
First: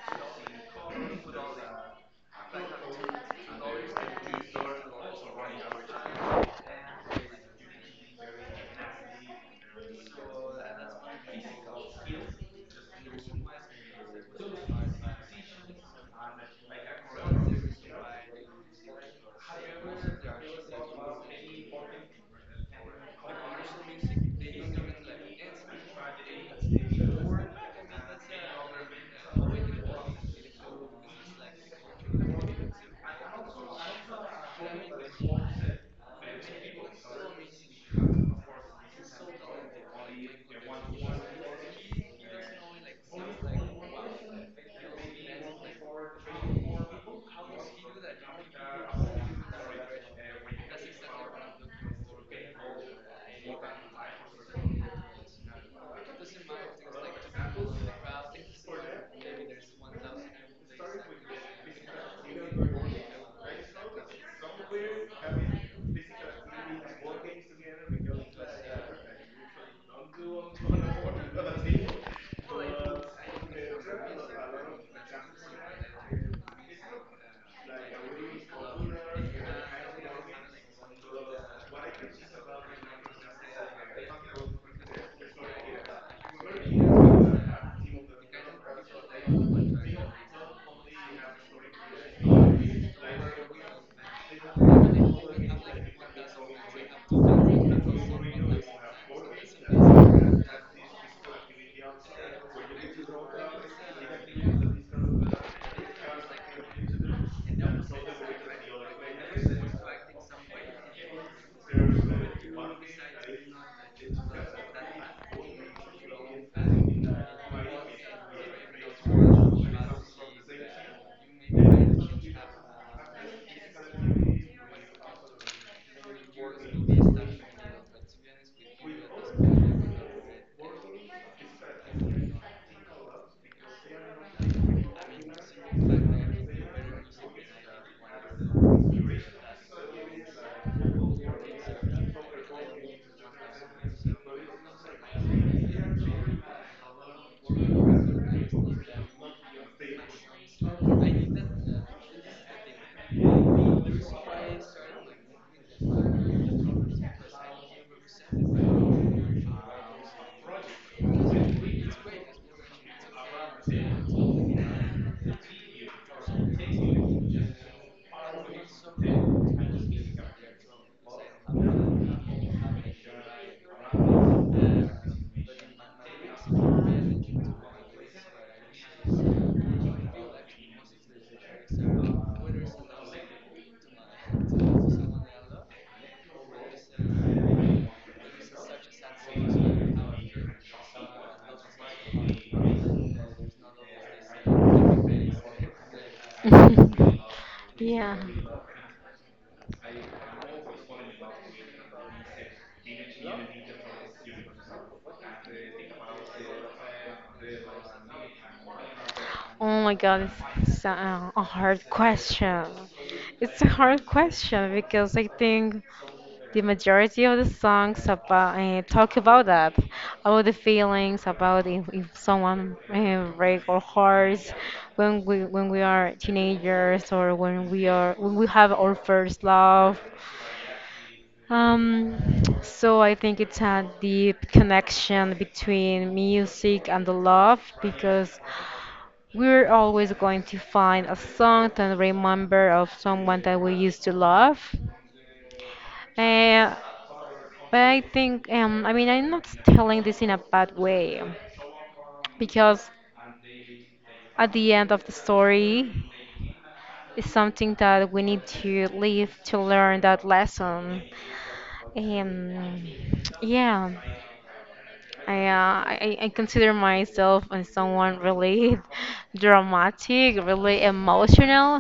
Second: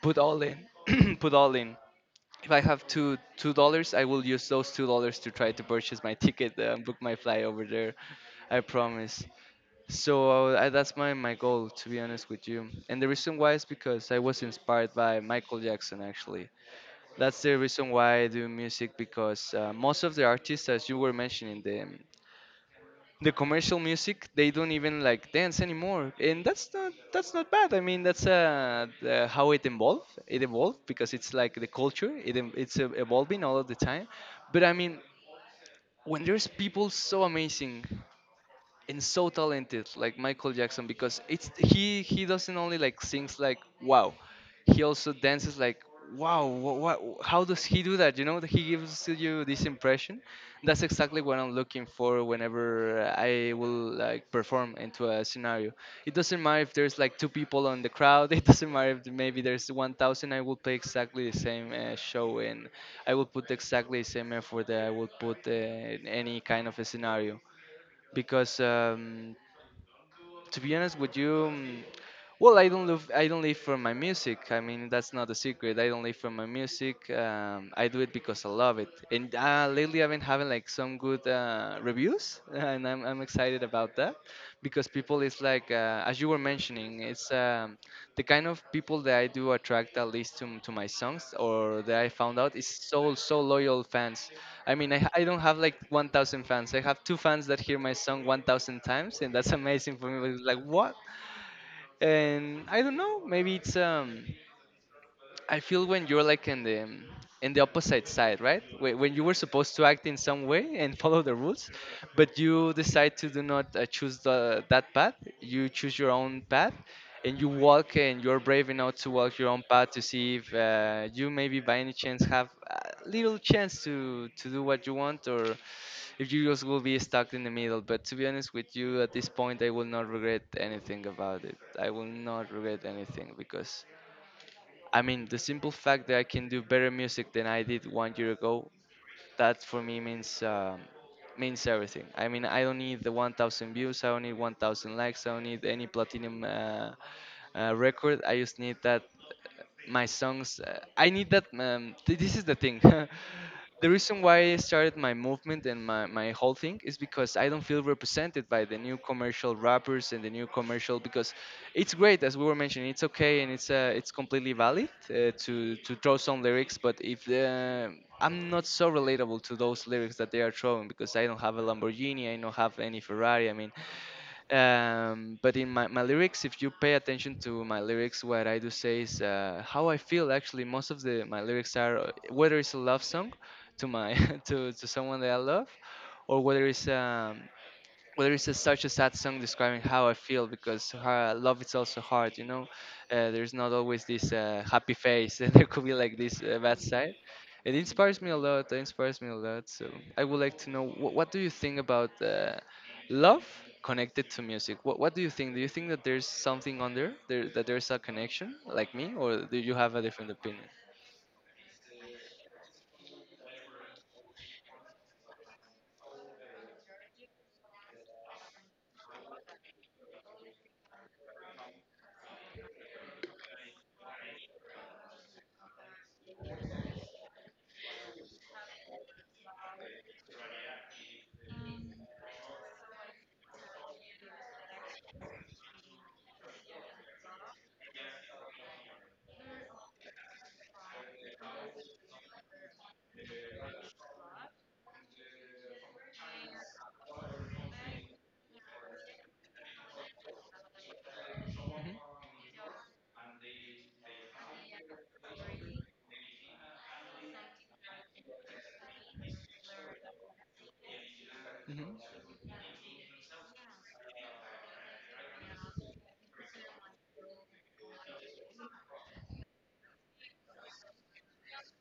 [SPEAKER 2] put all in. [CLEARS THROAT] Put all in, if I have two two dollars, I will use those two dollars to try to purchase my ticket and book my flight over there. I promise. So uh, I, that's my my goal, to be honest with you. And the reason why is because I was inspired by Michael Jackson. Actually, that's the reason why I do music because uh, most of the artists, as you were mentioning, the the commercial music they don't even like dance anymore, and that's not that's not bad. I mean, that's uh, uh how it evolved. It evolved because it's like the culture, it, em- it's uh, evolving all of the time. But I mean, when there's people so amazing and so talented like Michael Jackson, because it's he he doesn't only like sings like wow, he also dances like wow. What, how does he do that? You know, he gives to you this impression. That's exactly what I'm looking for whenever I will like perform into a scenario. It doesn't matter if there's like two people on the crowd, [LAUGHS] it doesn't matter if maybe there's one thousand, I will play exactly the same uh, show, and I will put exactly the same effort that I would put uh, in any kind of a scenario. Because um, To be honest with you, um, well, I don't live I don't live for my music. I mean, that's not a secret. I don't live for my music. Um, I do it because I love it. And uh, lately, I've been having like some good uh, reviews, [LAUGHS] and I'm I'm excited about that because people is like uh, as you were mentioning, it's um, the kind of people that I do attract, at least to to my songs, or that I found out is so so loyal fans. I mean, I, I don't have like one thousand fans. I have two fans that hear my song one thousand times, and that's [LAUGHS] amazing for me. But it's like, what? And I don't know. Maybe it's um. I feel when you're like in the in the opposite side, right? Whe- When you were supposed to act in some way and [LAUGHS] follow the rules, but you decide to do not uh, choose the, that path. You choose your own path, and you walk, and you're brave enough to walk your own path to see if uh, you maybe by any chance have a little chance to to do what you want, or if you just will be stuck in the middle. But to be honest with you, at this point, I will not regret anything about it. I will not regret anything, because I mean, the simple fact that I can do better music than I did one year ago, that for me means um, means everything. I mean, I don't need the one thousand views, I don't need one thousand likes, I don't need any platinum uh, uh, record. I just need that my songs. Uh, I need that. Um, th- this is the thing. [LAUGHS] The reason why I started my movement and my, my whole thing is because I don't feel represented by the new commercial rappers and the new commercial, because it's great, as we were mentioning, it's okay, and it's uh, it's completely valid uh, to to throw some lyrics. But if the, I'm not so relatable to those lyrics that they are throwing, because I don't have a Lamborghini, I don't have any Ferrari. I mean, um, but in my, my lyrics, if you pay attention to my lyrics, what I do say is uh, how I feel. Actually, most of the my lyrics are uh, whether it's a love song to my [LAUGHS] to, to someone that I love, or whether it's um, well, there is a, such a sad song describing how I feel, because uh, love is also hard, you know. Uh, there's not always this uh, happy face, [LAUGHS] and there could be like this uh, bad side. It
[SPEAKER 1] [LAUGHS] Yeah.
[SPEAKER 2] inspires me a lot. It inspires me a lot. So I would like to know wh- what do you think about uh, love connected to music? What What do you think? Do you think that there's something under there, that there's a connection, like me, or do you
[SPEAKER 1] Oh
[SPEAKER 2] have
[SPEAKER 1] my
[SPEAKER 2] a different
[SPEAKER 1] God,
[SPEAKER 2] opinion?
[SPEAKER 1] it's so- uh, a hard question. It's a hard question because I think the majority of the songs about uh, talk about that, about the feelings, about if, if someone uh, break our hearts when we when we are teenagers or when we are when we have our first love. Um, so I think it's a deep connection between music and the love because we're always going to find a song to remember of someone that we used to love. Uh, but I think, um, I mean, I'm not telling this in a bad way because at the end of the story is something that we need to live to learn that lesson. Um, yeah. I, uh, I, I I consider myself as someone really [LAUGHS] dramatic, really emotional,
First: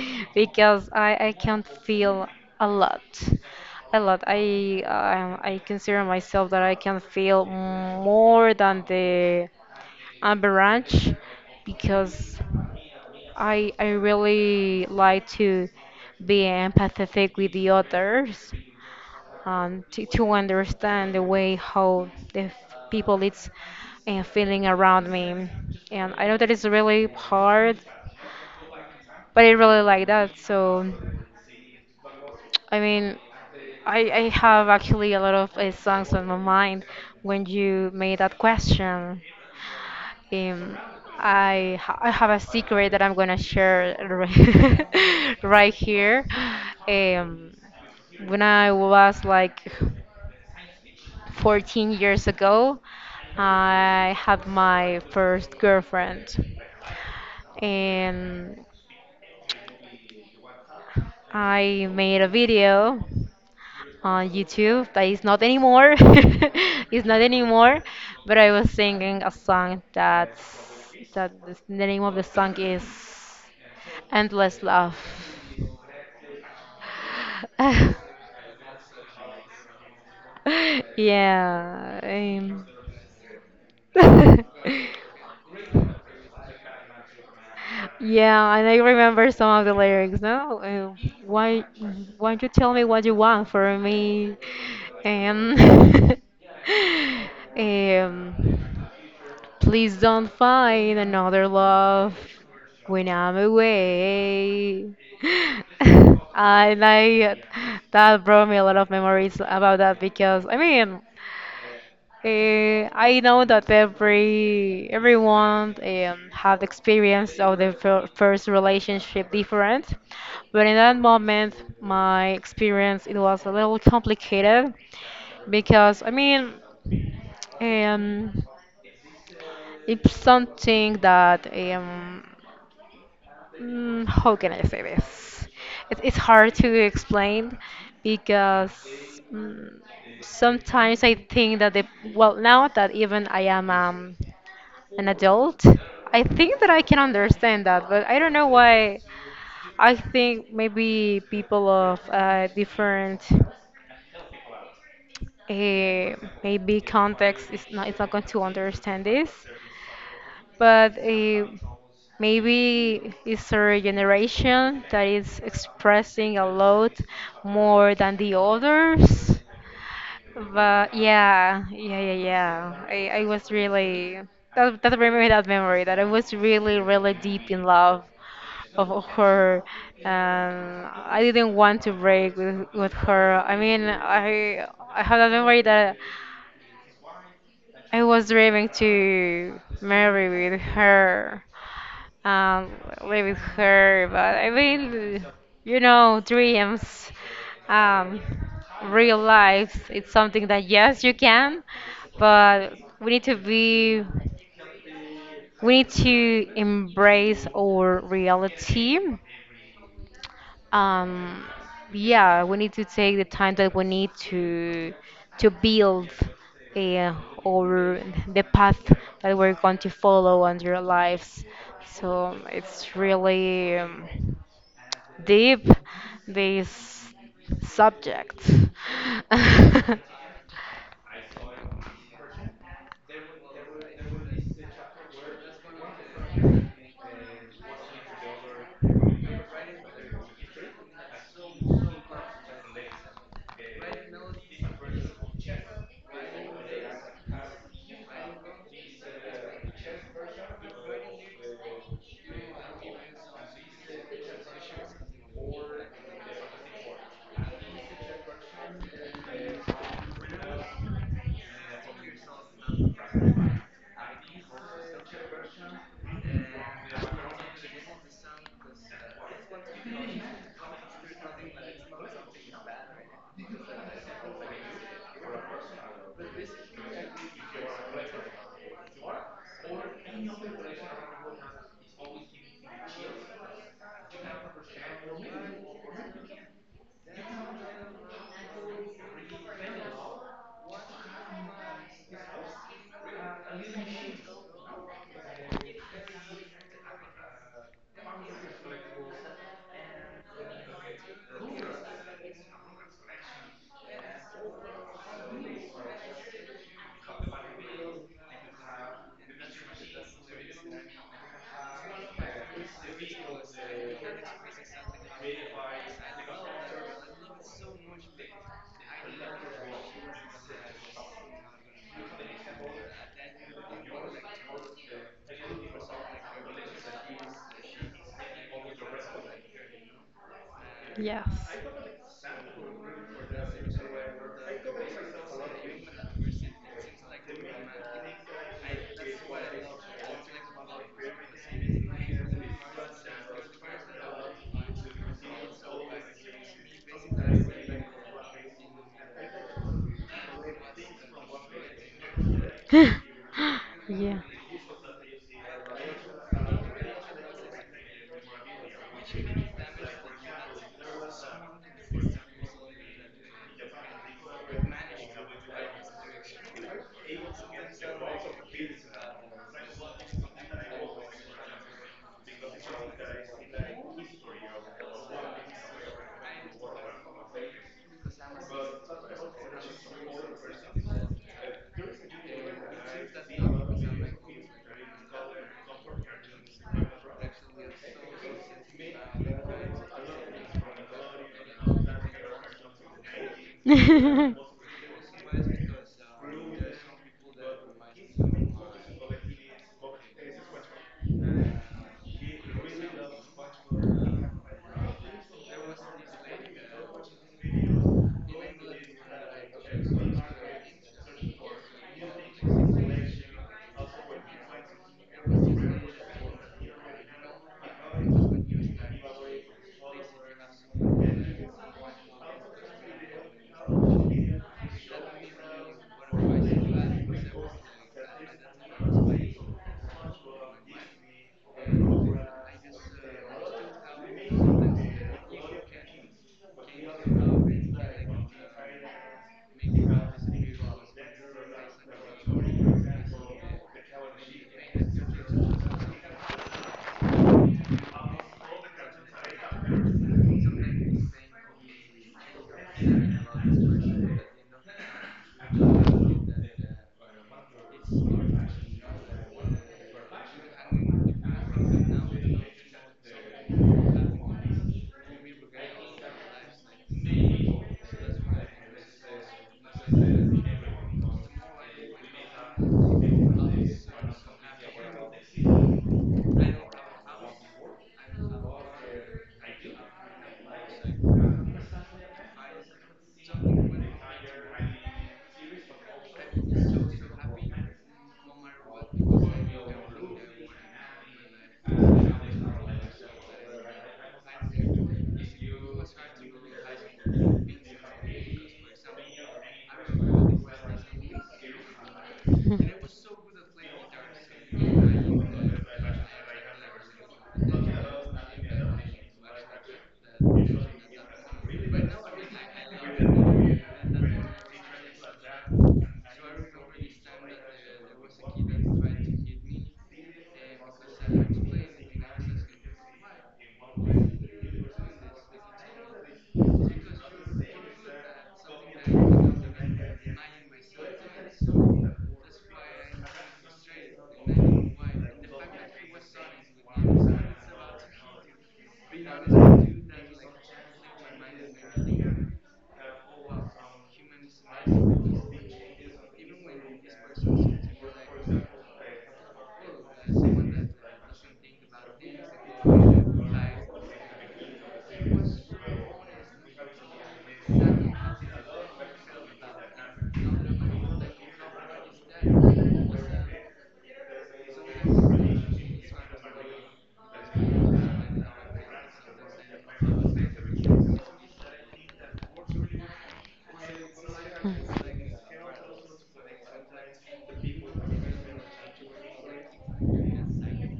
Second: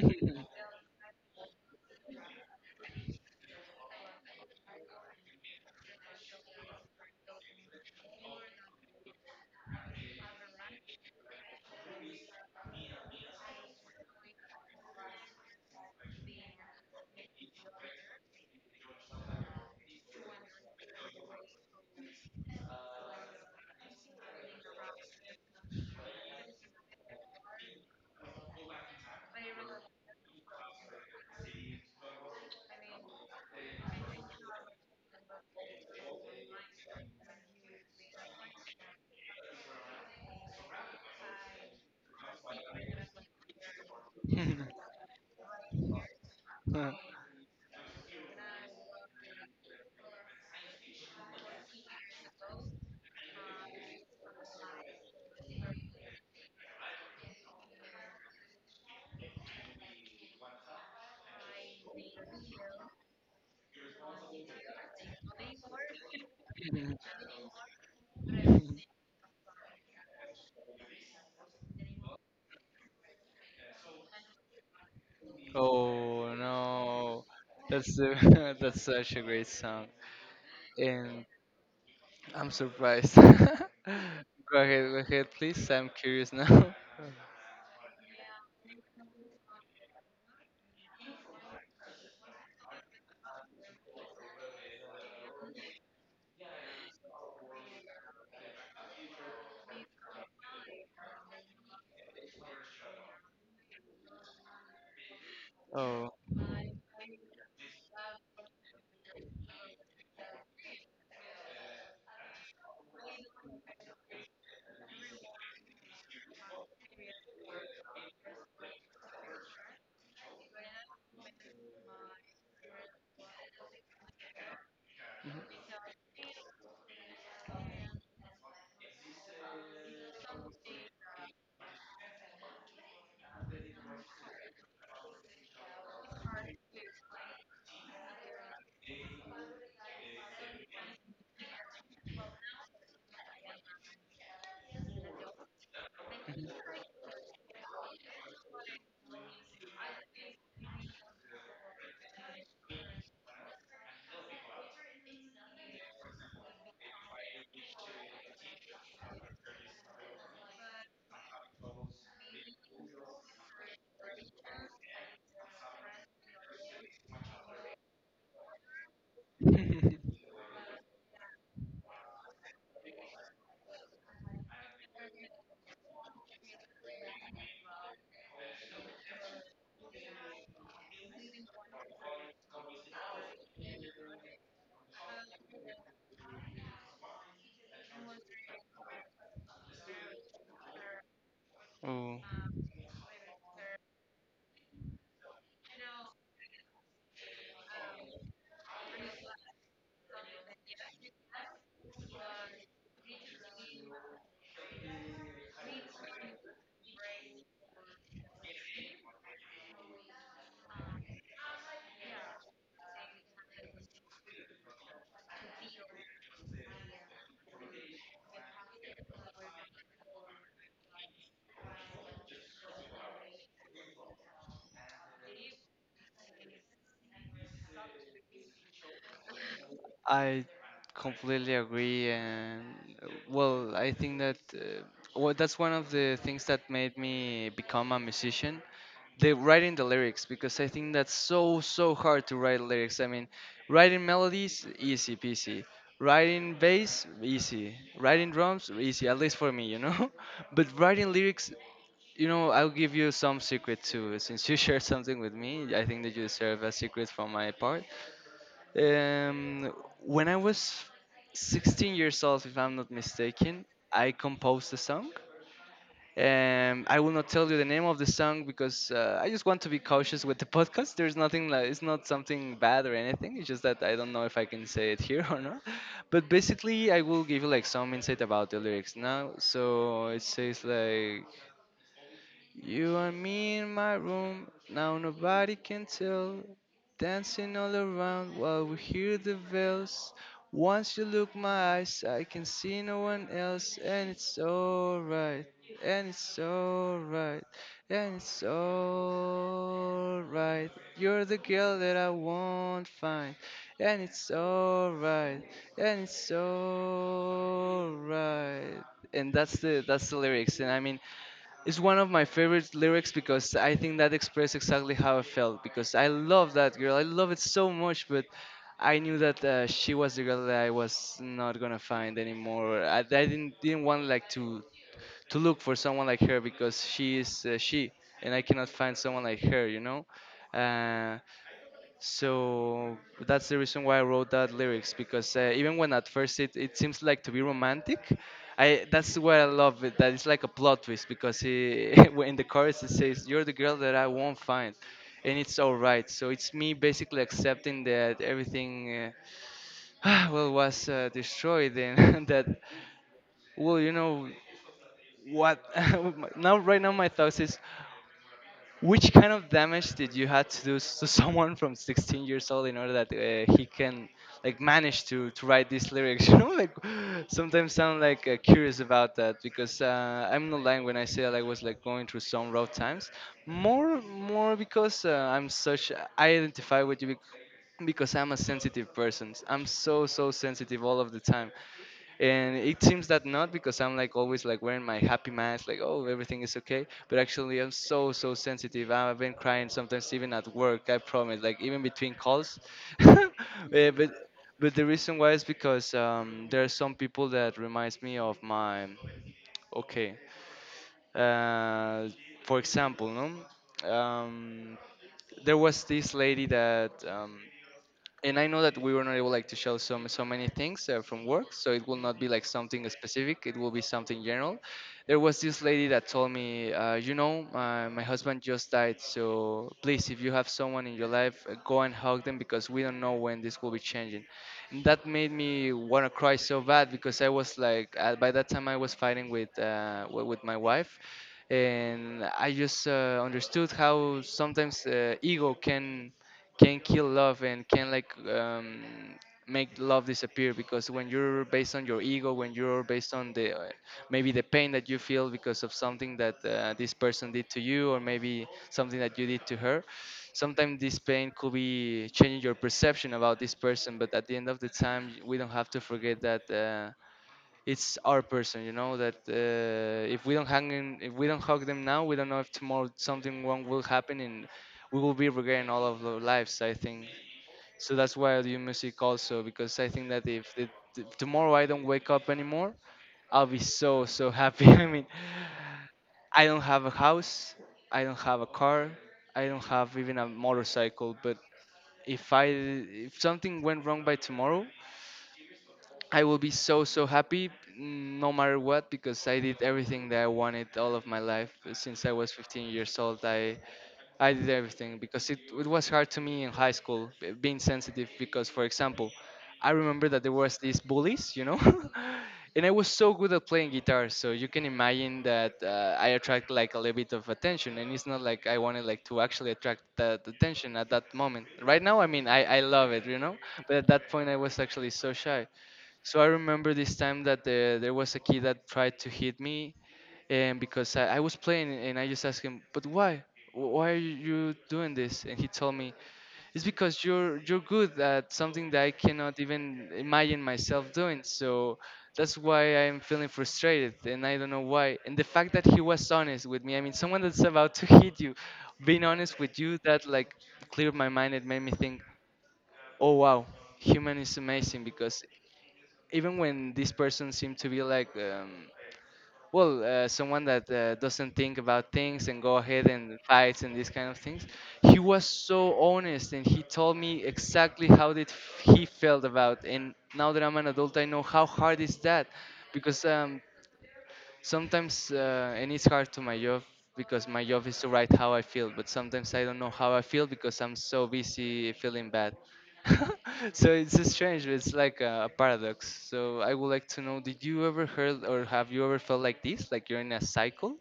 [SPEAKER 1] [LAUGHS] because I, I can feel a lot, a lot. I um, I consider myself that I can feel more than the average, because I I really like to be empathetic with the others um, to, to understand the way how the f- people it's uh, feeling around me. And I know that it's really hard, but I really like that. So, I mean, I, I have actually a lot of uh, songs on my mind when you made that question. Um, I, ha- I have a secret that I'm gonna share [LAUGHS]
[SPEAKER 2] Mhm,
[SPEAKER 1] right, right here. Um, when I was like fourteen years ago, I had my first girlfriend. And I made a video on YouTube that is not anymore. [LAUGHS]
[SPEAKER 2] mhm.
[SPEAKER 1] It's not anymore, but I was
[SPEAKER 2] [LAUGHS]
[SPEAKER 1] singing a song that's that is- the name of the song is Endless Love.
[SPEAKER 2] Oh no,
[SPEAKER 1] [LAUGHS]
[SPEAKER 2] that's a, [LAUGHS] that's such a great song, and
[SPEAKER 1] Yeah.
[SPEAKER 2] I'm
[SPEAKER 1] um,
[SPEAKER 2] surprised. [LAUGHS] Go ahead, go ahead,
[SPEAKER 1] [LAUGHS]
[SPEAKER 2] please. I'm curious now. [LAUGHS]
[SPEAKER 1] Yeah, and I remember some of the lyrics. No, uh, why, why you tell me what you want for me? Um, [LAUGHS] um, Please don't find another love when I'm away. [LAUGHS]
[SPEAKER 2] Oh,
[SPEAKER 1] I like that brought me a lot of memories about that because I mean uh, I know that every everyone um, have experience of the fir- first relationship different, but in that moment, my experience it was a little complicated because I mean, um, it's something that um, mm, how can I say this? It, it's hard to explain because mm, sometimes I think that the well now that even I am um, an adult, I think that I can understand that, but I don't know why. I think maybe people of uh, different uh, maybe context is not it's not going to understand this but uh, maybe it's a generation that is expressing a lot more than the others.
[SPEAKER 2] [LAUGHS]
[SPEAKER 1] But yeah, yeah, yeah, yeah. I, I was really that that remember that memory that I was really really deep in love of of her. Um, I didn't want to break with with her. I mean, I I have a memory that I was dreaming to marry with her
[SPEAKER 2] oh.
[SPEAKER 1] um, live with her. But I mean, you know, dreams, um, real life. It's something that yes, you can, but we need to be, we need to embrace our reality um, yeah, we need to take the time that we need to to build uh, or the path that we're going to follow on our lives. So it's really um, deep this subject. [LAUGHS]
[SPEAKER 2] I completely agree, and uh, well, I think that uh, well, that's one of the things that made me become a musician. The writing the lyrics, because I think that's so so hard to write lyrics. I mean, writing melodies easy peasy, writing bass easy, writing drums easy, at least for me, you know. [LAUGHS] But writing lyrics, you know, I'll give you some secret too. Since you [LAUGHS] shared something with me, I think that you deserve a secret from my part. um, when I was sixteen years old, if I'm not mistaken, I composed a song. Um, I will not tell you the name of the song because uh, I just want to be cautious with the [LAUGHS] podcast. There's nothing like, it's not something bad or anything. It's just that I don't know if I can say it here [LAUGHS] or not. But basically, I will give you like some insight about the lyrics now. So it says like, you and me in my room, now nobody can tell. Dancing all around while we hear the bells. Once you look my eyes, I can see no one else, and it's alright, and it's alright, and it's alright. You're the girl that I won't find, and it's alright, and it's alright. And that's the that's the lyrics, and I mean, it's one of my favorite lyrics because I think that expressed exactly how I felt. Because I love that girl, I love it so much, but I knew that uh, she was the girl that I was not gonna find anymore. I, I didn't didn't want like to to look for someone like her, because she is uh, she, and I cannot find someone like her, you know. Uh,
[SPEAKER 1] Yes.
[SPEAKER 2] so that's the reason why I wrote that lyrics, because uh, even when at first it, it seems like to be romantic, I that's why I love it. That it's like a plot twist, because he, [LAUGHS] when in the chorus it says, "You're the girl that I won't find, and it's all right." So it's me basically accepting that everything, uh, [SIGHS] well, was uh, destroyed, and [LAUGHS] that,
[SPEAKER 1] [LAUGHS]
[SPEAKER 2] well, you know, what [LAUGHS] now right now my thoughts is, which kind of damage did you had to do s- to [LAUGHS] someone from sixteen years old in order that uh, he can like manage to to write these lyrics? [LAUGHS] You know, like sometimes I'm like uh, curious about that, because uh, I'm not lying when I say that I was like going through some rough times. More more because uh, I'm such, I identify with you bec- because I'm a sensitive person. I'm so so sensitive all of the time, and it seems that not, because I'm like always like wearing my happy mask like, oh, everything is okay, but actually I'm so so sensitive. I've been crying sometimes even at work, I promise, like even between calls. [LAUGHS] Eh, but
[SPEAKER 1] Yeah.
[SPEAKER 2] but the reason why is because um, there are some people that reminds me of my, okay, uh, for example, no, um, there was this lady that um, and I know that we were not able like to show some so many things uh, from work, so it will not be like something specific. It will be something general. There was this lady that told me, uh, you know, uh, my husband just died, so please, if you have someone in your life, uh, go and hug them, because we don't know when this will be changing. And that made me want to cry so bad, because I was like, uh, by that time I was fighting with uh, wi- with my wife. And I just uh, understood how sometimes uh, ego can can kill love, and can like um, make love disappear, because when you're based on your ego, when you're based on the uh, maybe the pain that you feel because of something that uh, this person did to you, or maybe something that you did to her, sometimes this pain could be changing your perception about this person. But at the end of the time, we don't have to forget that uh, it's our person, you know, that uh, if we don't hang in, if we don't hug them now, we don't know if tomorrow something wrong will happen, and we will be regretting all of our lives, I think. So that's why I do music also, because I think that if, the, if tomorrow I don't wake up anymore, I'll be so so happy. [LAUGHS] I mean, I don't have a house, I don't have a car, I don't have even a motorcycle, but if I, if something went wrong by tomorrow, I will be so so happy, mm, no matter what, because I did everything that I wanted all of my life. Uh, since I was fifteen years old, I I did everything, because it, it was hard to me in high school, b- being sensitive. Because for example, I remember that there was these bullies, you know. [LAUGHS] And I was so good at playing guitar, so you can imagine that uh, I attract like a little bit of attention, and it's not like I wanted like to actually attract that attention at that moment. Right now, I mean, I I love it, you know, But at that point I was actually so shy. So I remember this time that the, there was a kid that tried to hit me, and because I, I was playing, and I just asked him, but why? Wh- Why are you doing this? And he told me, it's because you're you're good at something that I cannot even imagine myself doing. So that's why I'm feeling frustrated, and I don't know why. And the fact that he was honest with me, I mean, someone that's about to hit you, being honest with you, that like cleared my mind. It made me think, oh wow, human is amazing because even when this person seemed to be like um, well uh, someone that uh, doesn't think about things and go ahead and fights and these kind of things. He was so honest, and he told me exactly how did f- he felt about. And now that I'm an adult, I know how hard is that because um, sometimes uh, and it's hard to my job because my job is to write how I feel, but sometimes I don't know how I feel because I'm so busy feeling bad. [LAUGHS] So it's just strange, but it's like a, a paradox. So I would like to know, did you ever heard, or have you ever felt like this, like you're in a cycle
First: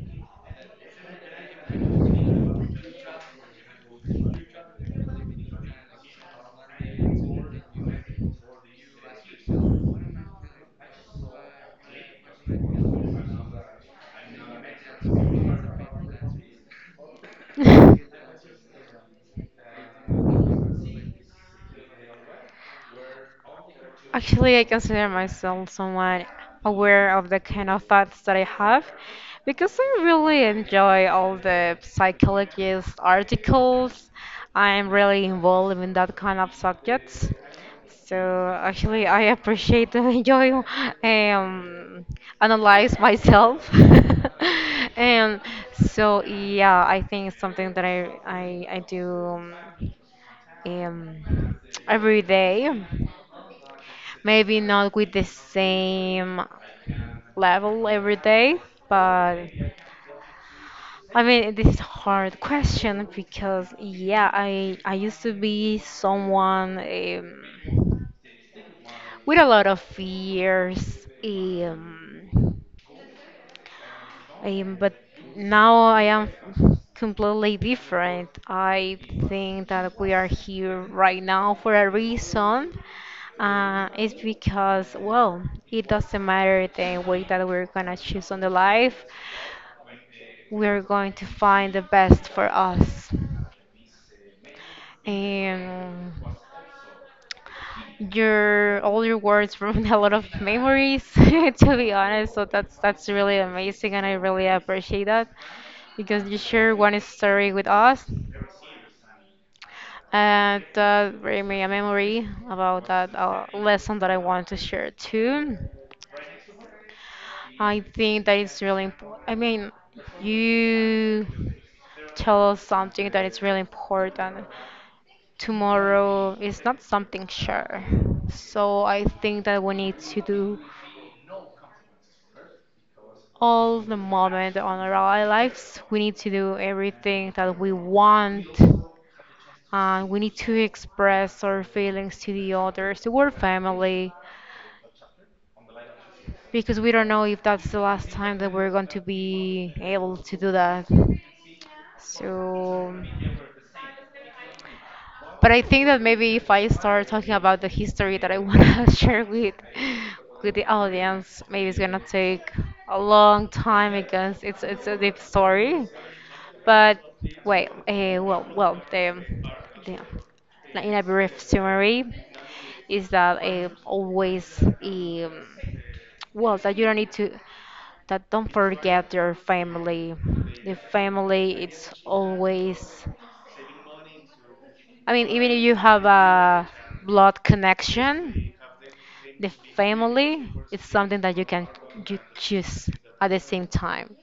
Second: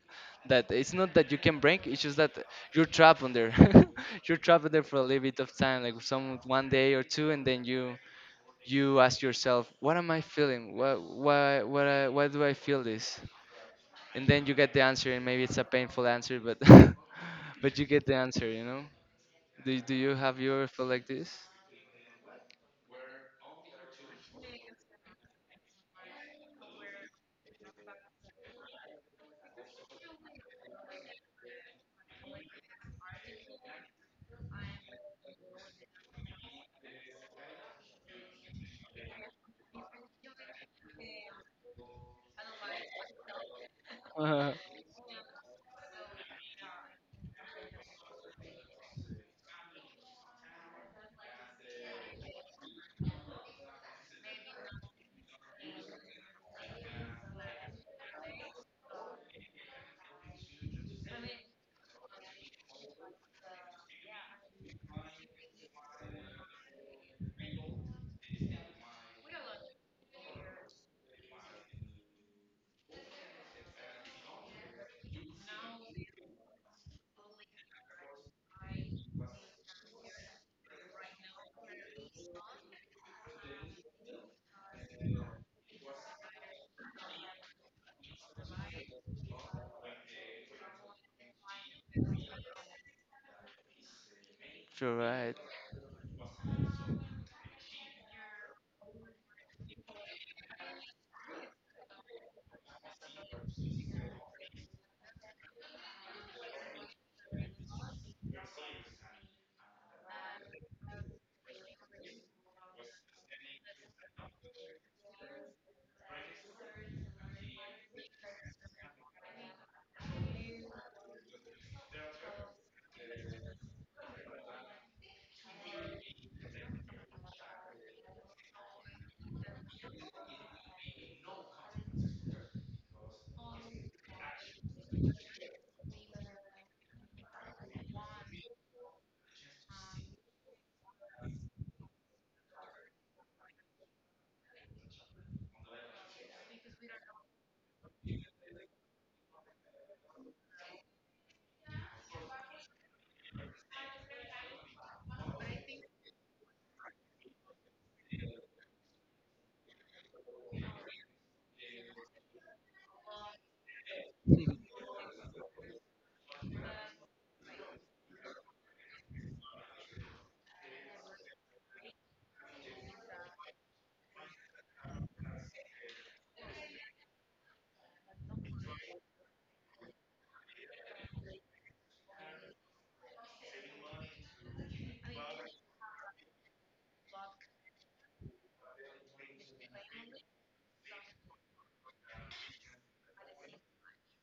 [SPEAKER 2] that it's not that you can break, it's just that you're trapped on there. [LAUGHS] You're trapped on there for a little bit of time, like some one day or two, and then you you ask yourself, what am I feeling? Why why why, why do I feel this? And then you get the answer, and maybe it's a painful answer, but [LAUGHS] but you
[SPEAKER 1] [LAUGHS]
[SPEAKER 2] get the answer, you know? Do, do You have you ever felt like this?
[SPEAKER 1] Actually, I consider myself someone aware of the kind of thoughts that I have because I really enjoy all the psychologist articles. I'm really involved in that kind of subjects. So actually, I appreciate and enjoy um, analyze myself. [LAUGHS]
[SPEAKER 2] [LAUGHS]
[SPEAKER 1] And so yeah, I think it's something that I I, I do um, every day. Maybe not with the same level every day, but I mean this is a hard question because yeah, I I used to be someone um, with a lot of fears. Um, Um, but now I am completely different. I think that we are here right now for a reason. Uh, it's because, well, it doesn't matter the way that we're gonna choose on the life. We're going to find the best for us.
[SPEAKER 2] Sure, right.
[SPEAKER 1] And your all your words bring a lot of memories, [LAUGHS] to be honest. So that's that's really amazing, and I really appreciate that. Because you share one story with us. And that bring me a memory about that uh, lesson that I want to share too. I think that it's really important. I mean, you tell us something that is really important. Tomorrow is not something sure. So I think that we need to do all the moment on our lives. We need to do everything that we want and we need to express our feelings to the others, to our family, because we don't know if that's the last time that we're going to be able to do that. So, but I think that maybe if I start talking about the history that I want to [LAUGHS] share with with the audience, maybe it's gonna take a long time because it's it's a deep story. But wait, uh, well, well, the, the in a brief summary. Is that uh, always um, well that you don't need to that don't forget your family, the family it's always, I mean even if you have a blood connection, the family is something that you can you choose at the same time,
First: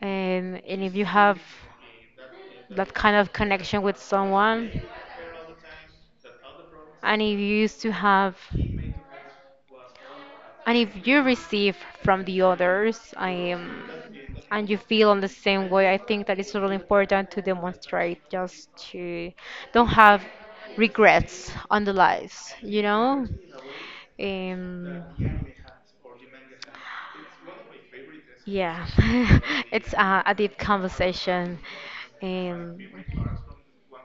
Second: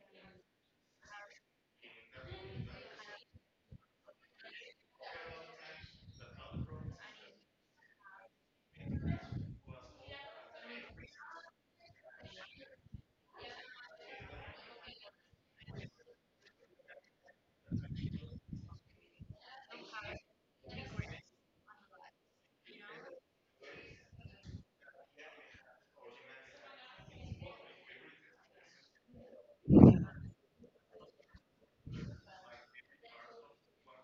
[SPEAKER 1] and and if you have that kind of connection with someone and if you used to have and if you receive from the others, um, and you feel on the same way, I think that it's really important to demonstrate just to don't have regrets on the lives, you know? Um, yeah, [LAUGHS] it's uh, a deep conversation. Um, oh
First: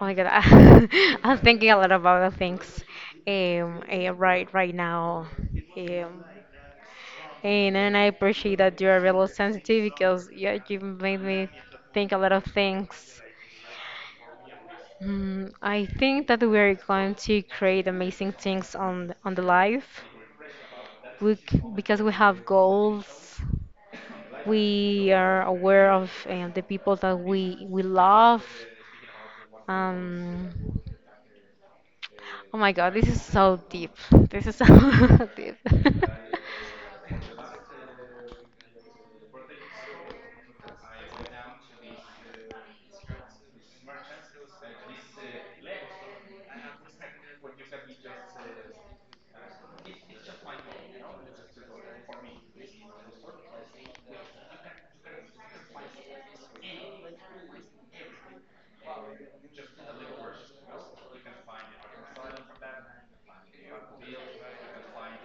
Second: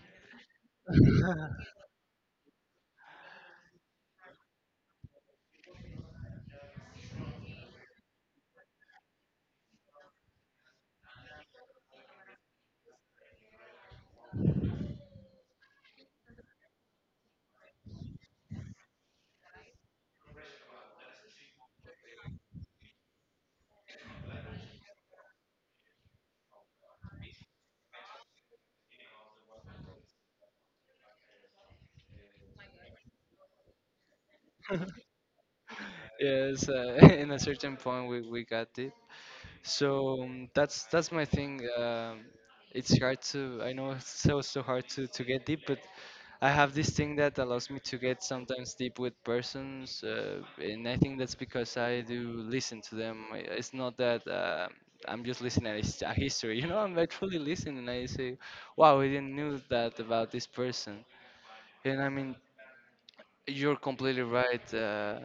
[SPEAKER 1] my god, I, [LAUGHS] I'm thinking a lot about other things. Um, eh, right, right now. Um, and, and I appreciate that you are really sensitive because yeah, you made me think a lot of things. Hmm, I think that we are going to create amazing things on on the life. We, c- because we have goals, we are aware of uh, the people that we we love. Um, oh my God, this is so deep. This is so [LAUGHS] deep. [LAUGHS]
[SPEAKER 2] Yes, uh, [LAUGHS] in a certain point, we, we got it. So um, that's that's my thing. Um, it's hard to, I know it's so so hard to to get deep, but I have this thing that allows me to get sometimes deep with persons, uh, and I think that's because I do listen to them. I- It's not that uh, I'm just listening at his- a history, [LAUGHS] you know. I'm actually listening, and I say, "Wow, I didn't knew that about this person." And I mean, you're completely right. Uh,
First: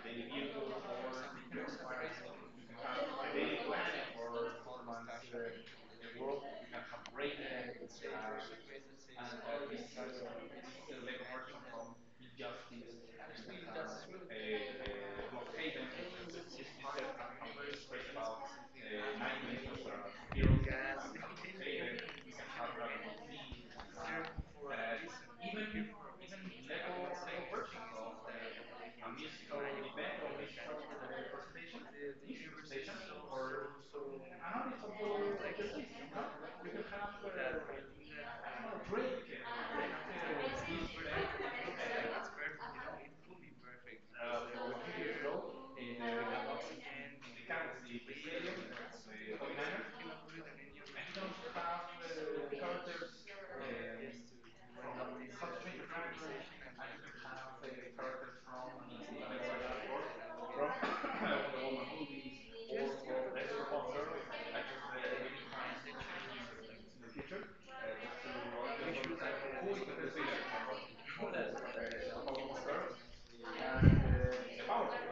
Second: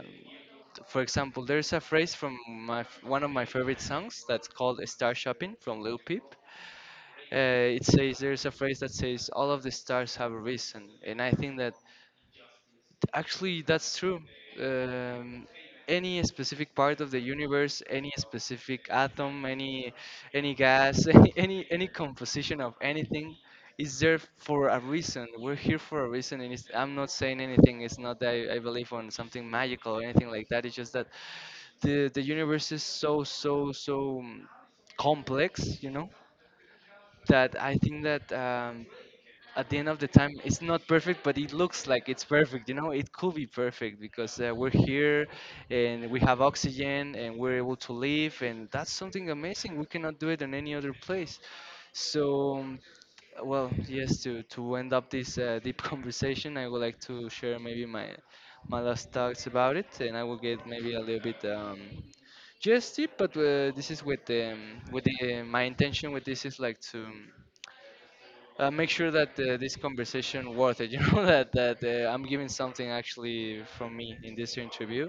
[SPEAKER 2] For example, there's a phrase from my f- one of my favorite songs that's called "Star Shopping" from Lil Peep. Uh, it says, there's a phrase that says all of the stars have a reason, and I think that actually, that's true. Um, any specific part of the universe, any specific atom, any any gas, [LAUGHS] any any, any composition of anything is there for a reason. We're here for a reason, and it's, I'm not saying anything. It's not that I, I believe on something magical or anything like that. It's just that the the universe is so so so um, complex, you know, that I think that um, at the end of the time, it's not perfect, but it looks like it's perfect, you know? It could be perfect because uh, we're here and we have oxygen and we're able to live, and that's something amazing. We cannot do it in any other place. So um, well, yes, to to end up this uh, deep [LAUGHS] conversation, I would like to share maybe my my last thoughts about it, and I will get maybe a little bit um just deep, but uh, this is with um, with the, my intention with this is like to um, uh, make sure that uh, this conversation worth it. [LAUGHS] You know, that that uh, I'm giving something actually from me in this interview.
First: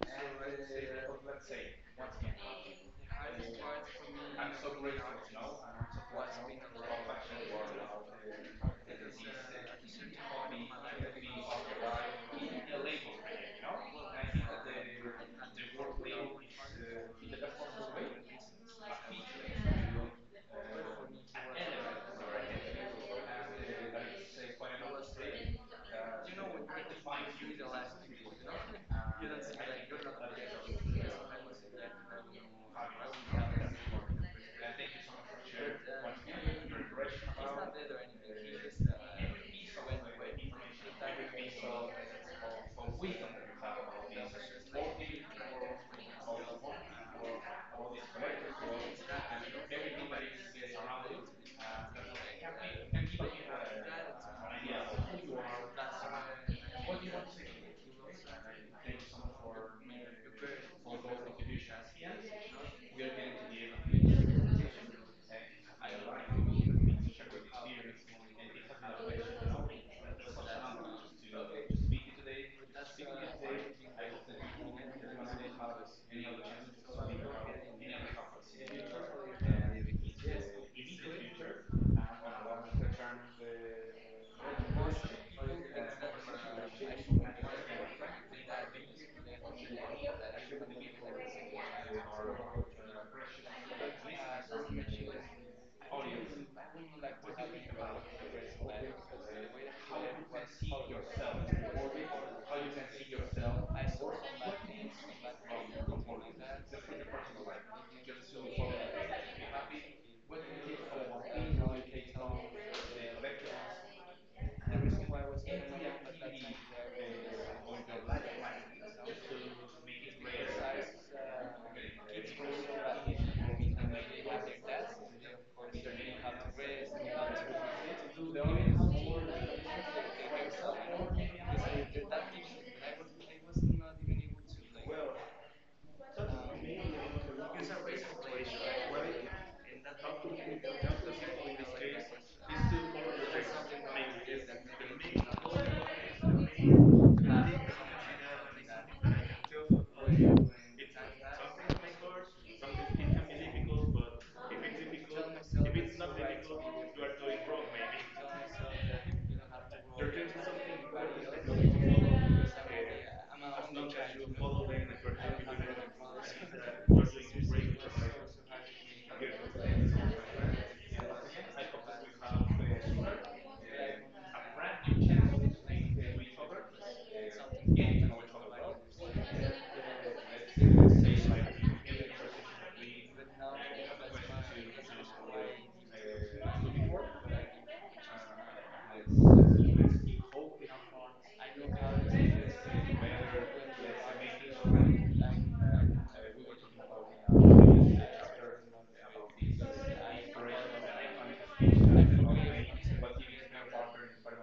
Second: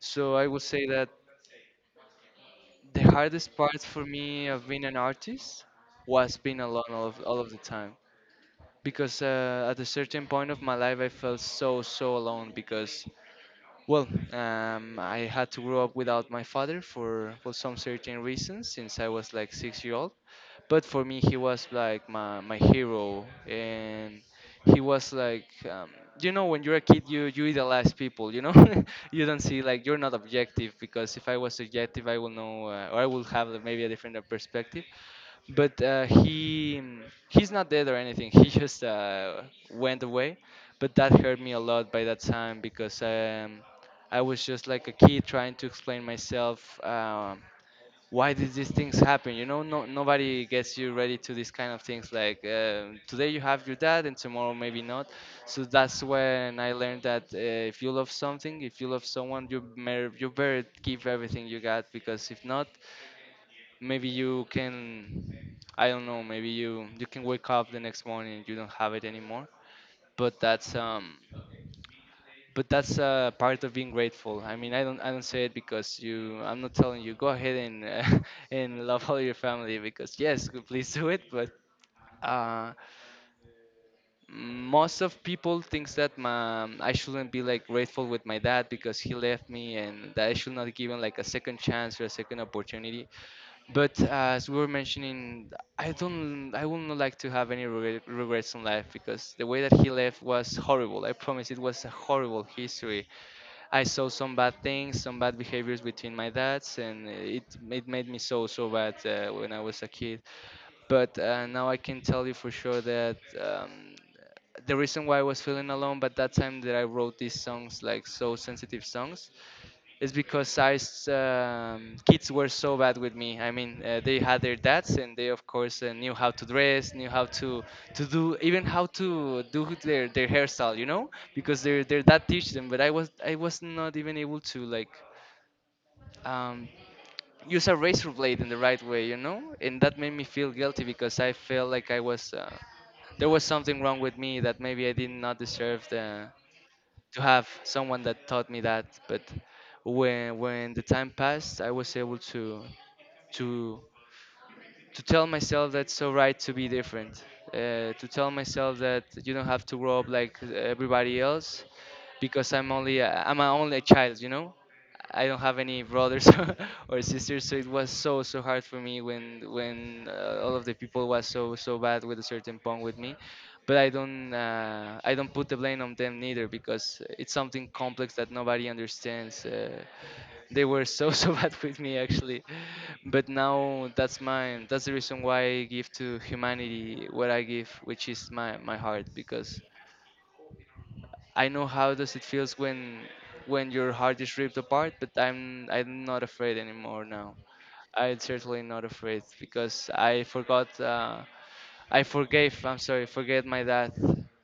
[SPEAKER 2] So I would say that the hardest part for me of being an artist was being alone all of, all of the time, because uh, at a certain point of my life, I felt so so alone because, well, um, I had to grow up without my father for, for some certain reasons since I was like six years old. But for me, he was like my, my hero, and he was like, um, you know, when you're a kid, you you idolize people, you know? [LAUGHS] You don't see like, you're not objective because if I was objective, I will know, uh, or I will have like maybe a different uh, perspective. But uh, he he's not dead or anything. [LAUGHS] He just uh, went away. But that hurt me a lot by that time because um, I was just like a kid trying to explain myself, um, why did these things happen, you know? No, Nobody gets you ready to these kind of things, like um, today you have your dad and tomorrow maybe not. So that's when I learned that uh, if you love something, if you love someone, you, mer- you better give everything you got because if not, maybe you can, I don't know, maybe you you can wake up the next morning and you don't have it anymore. But that's um but that's uh, part of being grateful. I mean, I don't I don't say it because you. I'm not telling you go ahead and uh, [LAUGHS] and love all your family because yes, good, please do it. But uh, most of people thinks that my, I shouldn't be like grateful with my dad because he left me, and that I should not give him like a second chance or a second opportunity. But uh, as we were mentioning, I don't I would not like to have any regret, regrets in life because the way that he left was horrible. I promise it was a horrible history. I saw some bad things, some bad behaviors between my dads, and it it made me so so bad uh, when I was a kid. But uh, now I can tell you for sure that um, the reason why I was feeling alone, but that time that I wrote these songs like so sensitive songs, it's because I s- um, kids were so bad with me. I mean, uh, they had their dads, and they of course uh, knew how to dress, knew how to to do, even how to do their their hairstyle, you know, because their their dad teach them. But I was I was not even able to like um, use a razor blade in the right way, you know, and that made me feel guilty because I felt like I was uh, there was something wrong with me that maybe I did not deserve Uh, to have someone that taught me that. But when when the time passed, I was able to to to tell myself that's so right to be different, uh, to tell myself that you don't have to grow up like everybody else because I'm only a, I'm a only a child, you know, I don't have any brothers [LAUGHS] or sisters. So it was so so hard for me when when uh, all of the people was so so bad with a certain punk with me. But I don't uh, I don't put the blame on them neither because it's something complex that nobody understands. Uh, they were so [LAUGHS] so bad with me actually. But now that's my, that's the reason why I give to humanity what I give, which is my my heart because I know how does it feels when when your heart is ripped apart. But i'm I'm not afraid anymore now. I'm certainly not afraid because I forgot, uh, I forgave, I'm sorry, forget my dad.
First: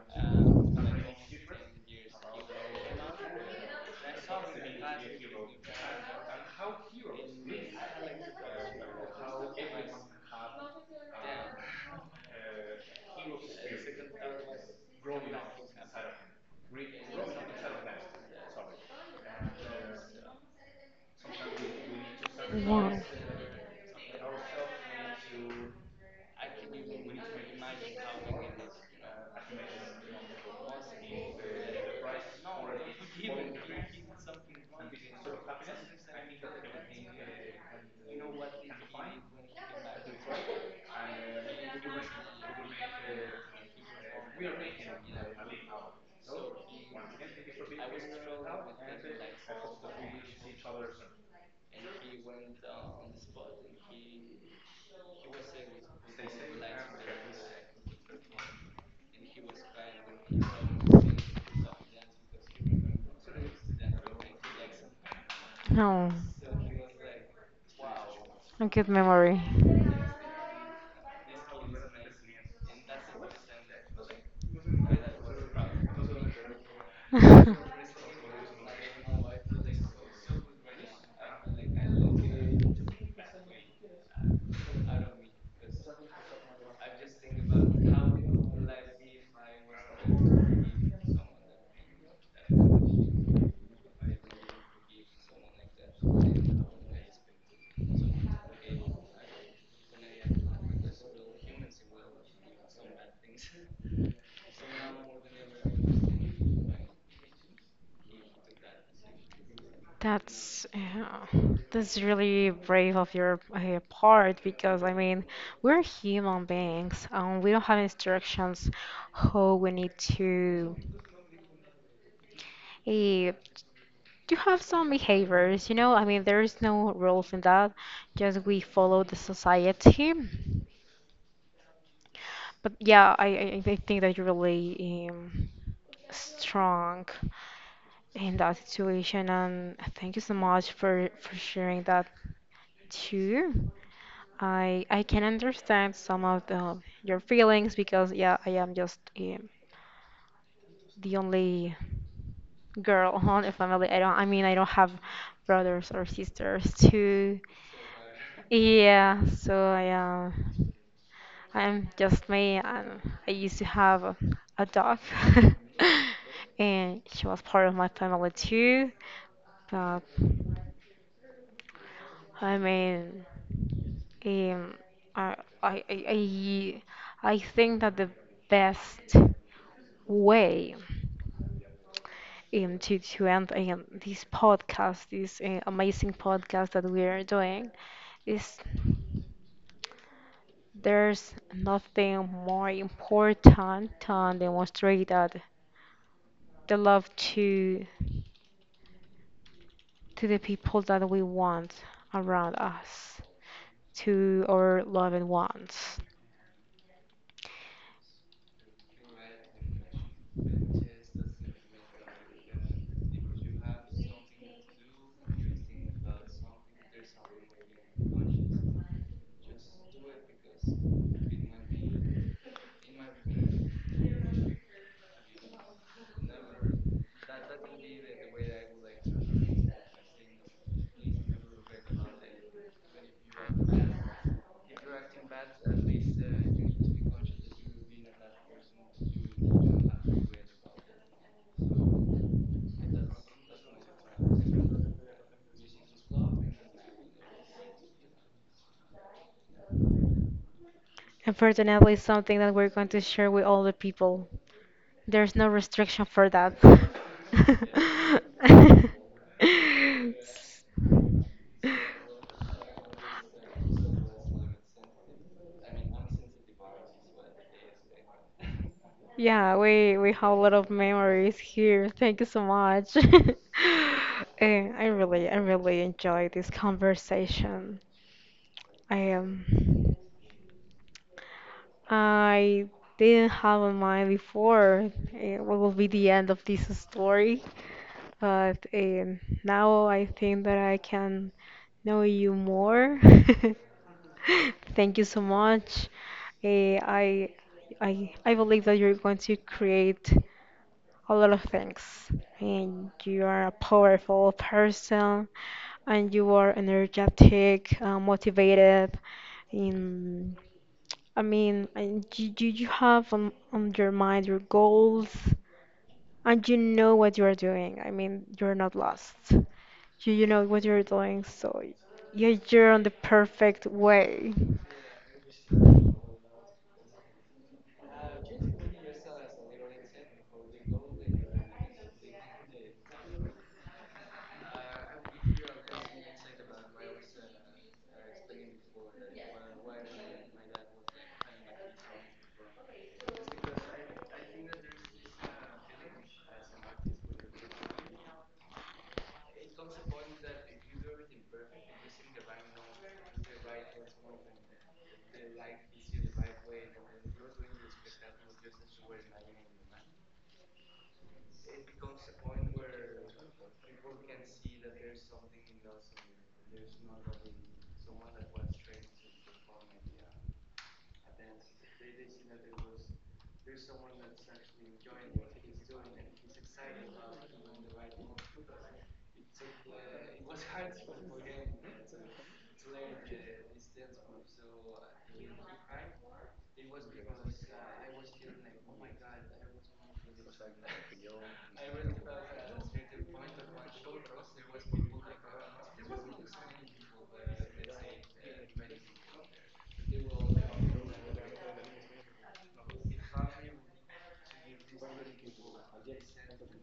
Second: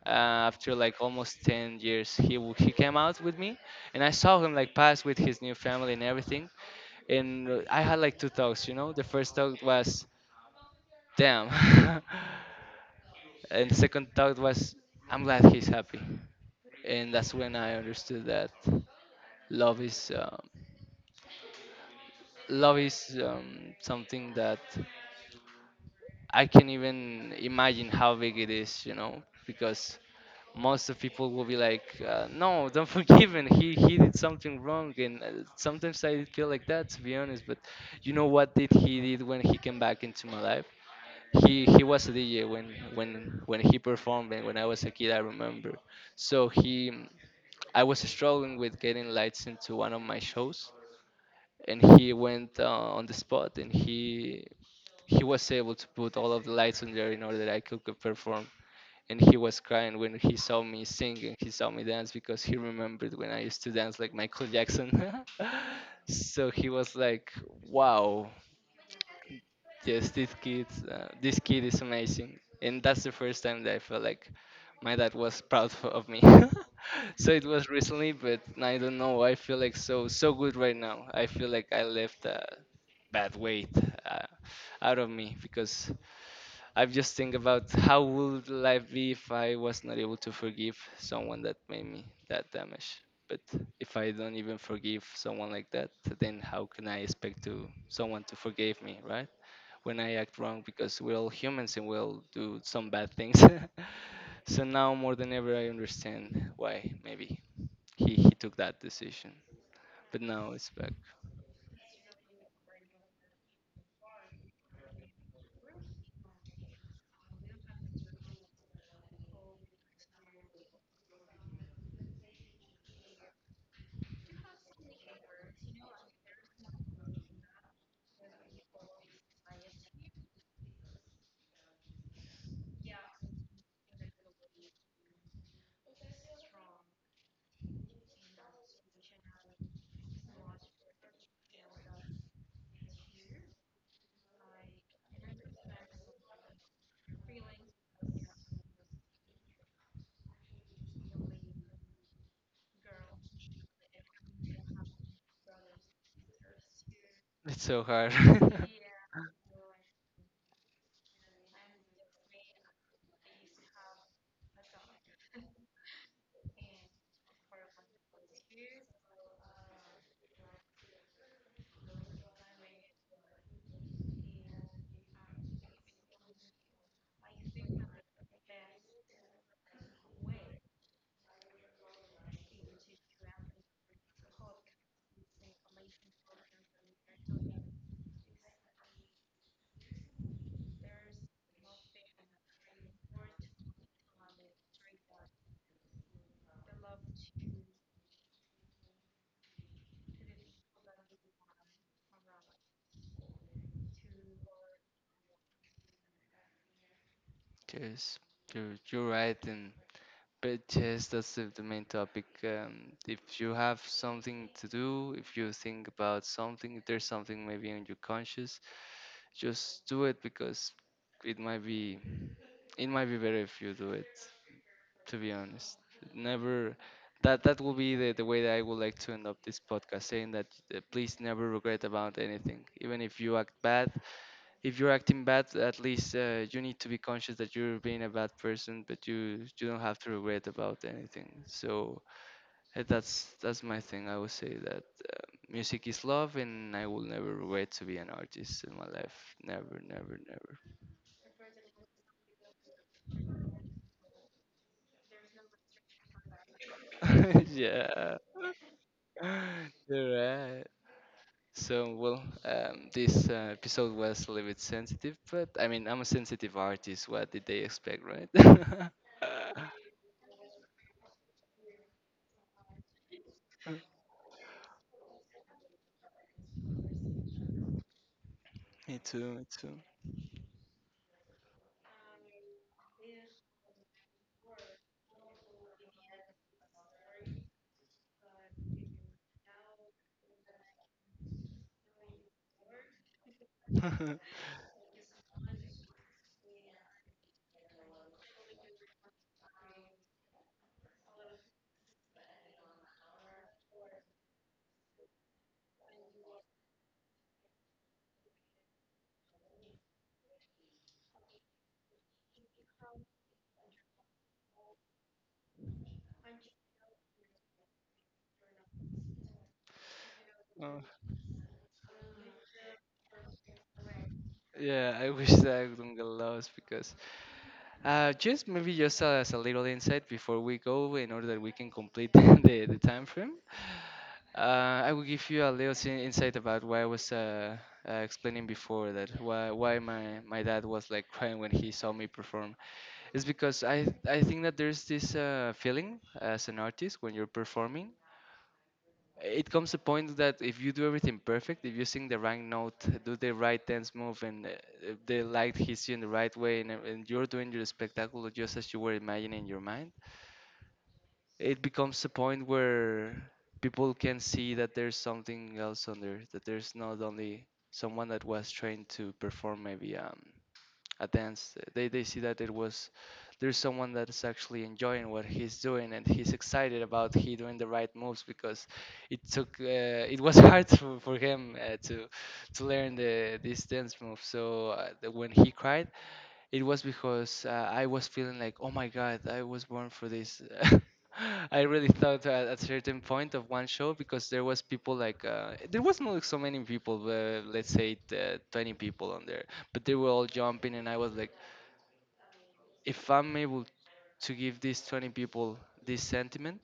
[SPEAKER 2] uh, After like almost ten years, he w- he came out with me, and I saw him like pass with his new family and everything, and I had like two thoughts. You know, the first thought was, "Damn," [LAUGHS] and the second thought was, "I'm glad he's happy." And that's when I understood that love is, um, love
[SPEAKER 1] Wow.
[SPEAKER 2] is um, something that I can even imagine how big it is. You know, because most of people will be like, uh, "No, don't [LAUGHS] forgive him. He he did something wrong." And uh, sometimes I feel like that, to be honest. But you know what did he did when he came back into my life? He he was a D J when when when he performed and when I was a kid, I remember. So he I was struggling with getting lights into one of my shows and he went uh, on the spot and he he was able to put all of the lights on there in order that I could, could perform, and he was crying when he saw me sing and he saw me dance because he remembered when I used to dance like Michael Jackson. [LAUGHS]
[SPEAKER 1] No,
[SPEAKER 2] So he was like, "Wow,
[SPEAKER 1] a good memory.
[SPEAKER 2] yes, this kid, uh, this kid is amazing," and that's the first time that I felt like my dad was proud [LAUGHS] for, of me. [LAUGHS] So it
[SPEAKER 1] [LAUGHS]
[SPEAKER 2] was recently, but I don't know. I feel like so so good right now. I feel like I left a bad weight uh, out of me, because I just think about how would life be if I was not able to forgive someone that made me that damage. But if I don't even forgive someone like that, then how can I expect to someone to forgive me, right? When I act wrong, because we're all humans and we'll do some bad things. [LAUGHS] So now more than ever, I understand why maybe he, he took that decision. But now
[SPEAKER 1] That's
[SPEAKER 2] it's back.
[SPEAKER 1] uh, that's really brave of your uh, part because I mean we're human beings and we don't have instructions how we need to uh, do have some behaviors, you know? I mean there is no rules in that, just we follow the society. But yeah, I I, I think that you're really um, strong in that situation and thank you so much for for sharing that too. I I can understand some of the, your feelings because yeah, I am just um, the only girl [LAUGHS] on the family. I don't. I mean, I don't have brothers or sisters to.
[SPEAKER 2] It's so hard. [LAUGHS]
[SPEAKER 1] Yeah, so I uh, I'm just me. Um, I used to have a, a dog, [LAUGHS] and she was part of my family too. But I mean, um, I, I I I I think that the best way um, to to end um, this podcast, this uh, amazing podcast that we are doing, is there's nothing more important than demonstrate that the love to to the people that we want around us, to our loved ones.
[SPEAKER 2] Yes, you're, you're right. And but yes, that's the, the main topic. Um, if you have something to do, if you think about something, if there's something maybe on your conscience, just do it, because it might be it might be better if you do it, to be honest. Never, that that will be the, the way that I would like to end up this podcast, saying that uh, please never regret about anything. Even if you act bad, if you're acting bad, at least uh, you need to be conscious that you're being a bad person, but you you don't have to regret about anything. So uh, that's that's my thing. I would say that music is love, and I will never regret to be an artist in my life. Never, never,
[SPEAKER 1] And personally, it's something that we're going to share with all the people. There's no restriction for that.
[SPEAKER 2] never. [LAUGHS] Yeah, [LAUGHS] you're right.
[SPEAKER 1] [LAUGHS] [LAUGHS]
[SPEAKER 2] So, well, um, this uh, episode was a little bit sensitive, but I mean, I'm a sensitive artist. What did they expect, right?
[SPEAKER 1] Yeah, we we have a lot of memories here. Thank you so much. [LAUGHS]
[SPEAKER 2] [LAUGHS]
[SPEAKER 1] Eh, I really I really enjoy this conversation. I
[SPEAKER 2] Me too,
[SPEAKER 1] am.
[SPEAKER 2] me too.
[SPEAKER 1] I didn't have in mind before eh, what will be the end of this story, but um, now I think that I can know you more.
[SPEAKER 2] [LAUGHS]
[SPEAKER 1] [LAUGHS] Thank you so much. Eh, I I I believe that you're going to create a lot of things. And you are a powerful person, and you are energetic, uh, motivated. In, I mean, and you, you you have on, on your mind your goals, and you know what you are doing. I mean, you're not lost. You, you know what
[SPEAKER 2] Oh,
[SPEAKER 1] you're doing, so yeah, you're on the perfect way.
[SPEAKER 2] yeah, I wish that I wouldn't get lost, because uh, just maybe just as a little insight before we go, in order that we can complete [LAUGHS] the, the time frame. Uh, I will give you a little sin- insight about why I was uh, uh, explaining before that why why my, my dad was like crying when he saw me perform. It's because I I think that there's this uh, feeling as an artist when you're performing. It comes a point that if you do everything perfect, if you sing the right note, do the right dance move, and uh, uh, the light hits you in the right way, and, ev- and you're doing your spectacle just as you were imagining in your mind, it becomes a point where people can see that there's something else under, that there's not only someone that was trained to perform maybe um, a dance. They, they see that it was there's someone that's actually enjoying what he's doing, and he's excited about he doing the right moves, because it took uh, it was [LAUGHS] hard for, for him uh, to to learn the this dance move. So uh, the, when he cried, it was because uh, I was feeling like, oh my God, I was born for this. [LAUGHS] I really thought at a certain point of one show, because there was people like uh, there was not so many people, uh, let's say uh, twenty people on there, but they were all jumping, and I was like, if I'm able to give these twenty people this sentiment,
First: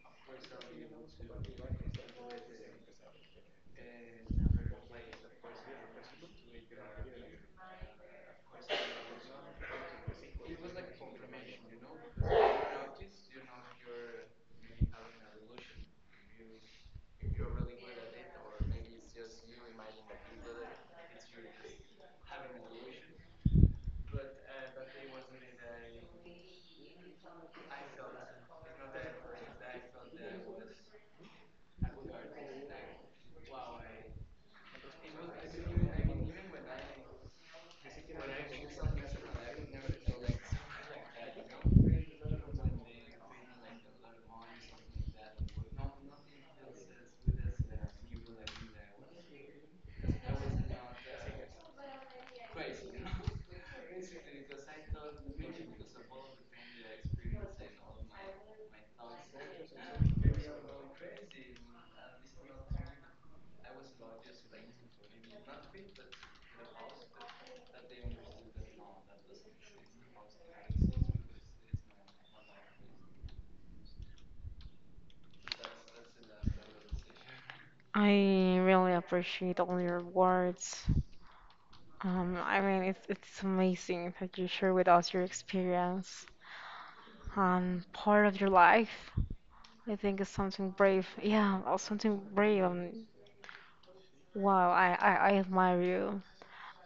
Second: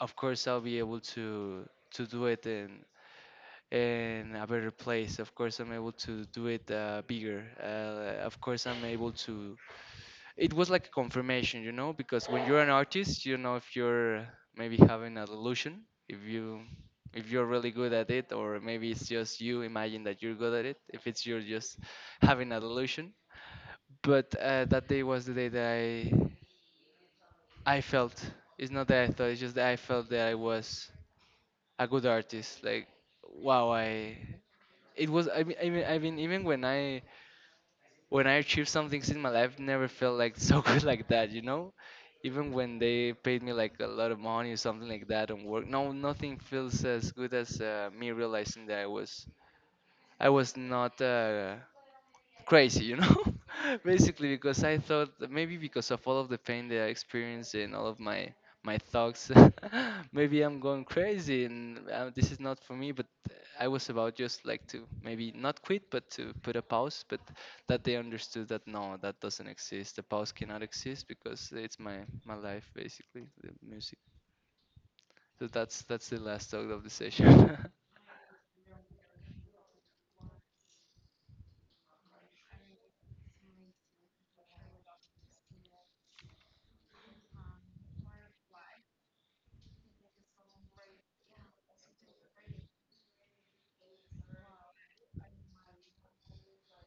[SPEAKER 2] of course I'll be able to to do it in in a better place. Of course I'm able to do it uh, bigger. Uh, of course I'm able to, it was like a confirmation, you know, because when you're an artist, you know if you're maybe having a delusion, if you if you're really good at it, or maybe it's just you imagine that you're good at it. If it's you're just having a delusion. But uh, that day was the day that I I felt. It's not that I thought. It's just that I felt that I was a good artist. Like wow, I it was. I mean, I mean, I mean even when I when I achieved some things in my life, never felt like [LAUGHS] so good like that, you know? Even when they paid me like a lot of money or something like that and work, no, nothing feels as good as uh, me realizing that I was I was not uh, crazy, you know, [LAUGHS] basically because I thought that maybe because of all of the pain that I experienced and all of my my thoughts, [LAUGHS] maybe I'm going crazy, and uh, this is not for me. But I was about just like to maybe not quit, but to put a pause. But that they understood that no, that doesn't exist. The pause cannot exist, because it's my my life basically, the music. So that's that's the last talk of the session.
[SPEAKER 1] I really appreciate all your words. Um, I mean, it's, it's amazing that you share with us your experience and part of your life. I think it's something brave. Yeah, or something brave. Um, wow, I, I, I admire you.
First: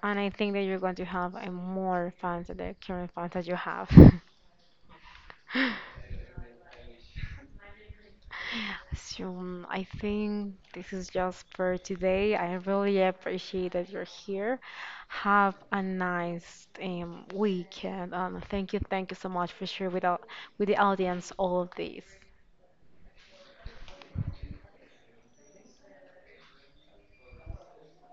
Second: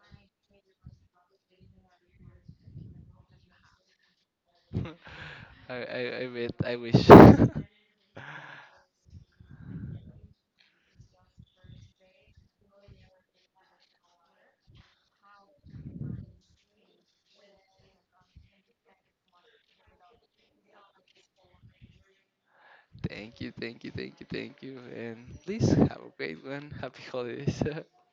[SPEAKER 1] And I think that you're going to have a more fans than the current fans that you have. [LAUGHS]
[SPEAKER 2] [LAUGHS] I, I I bet. I wish. [LAUGHS]
[SPEAKER 1] So um, I think this is just for today. I really appreciate that you're here. Have a nice um, weekend. Um, thank you, thank you so much for sharing with, our, with the audience all of this.
[SPEAKER 2] Thank you, thank you, thank you, thank you. And please have a great one. Happy holidays. [LAUGHS]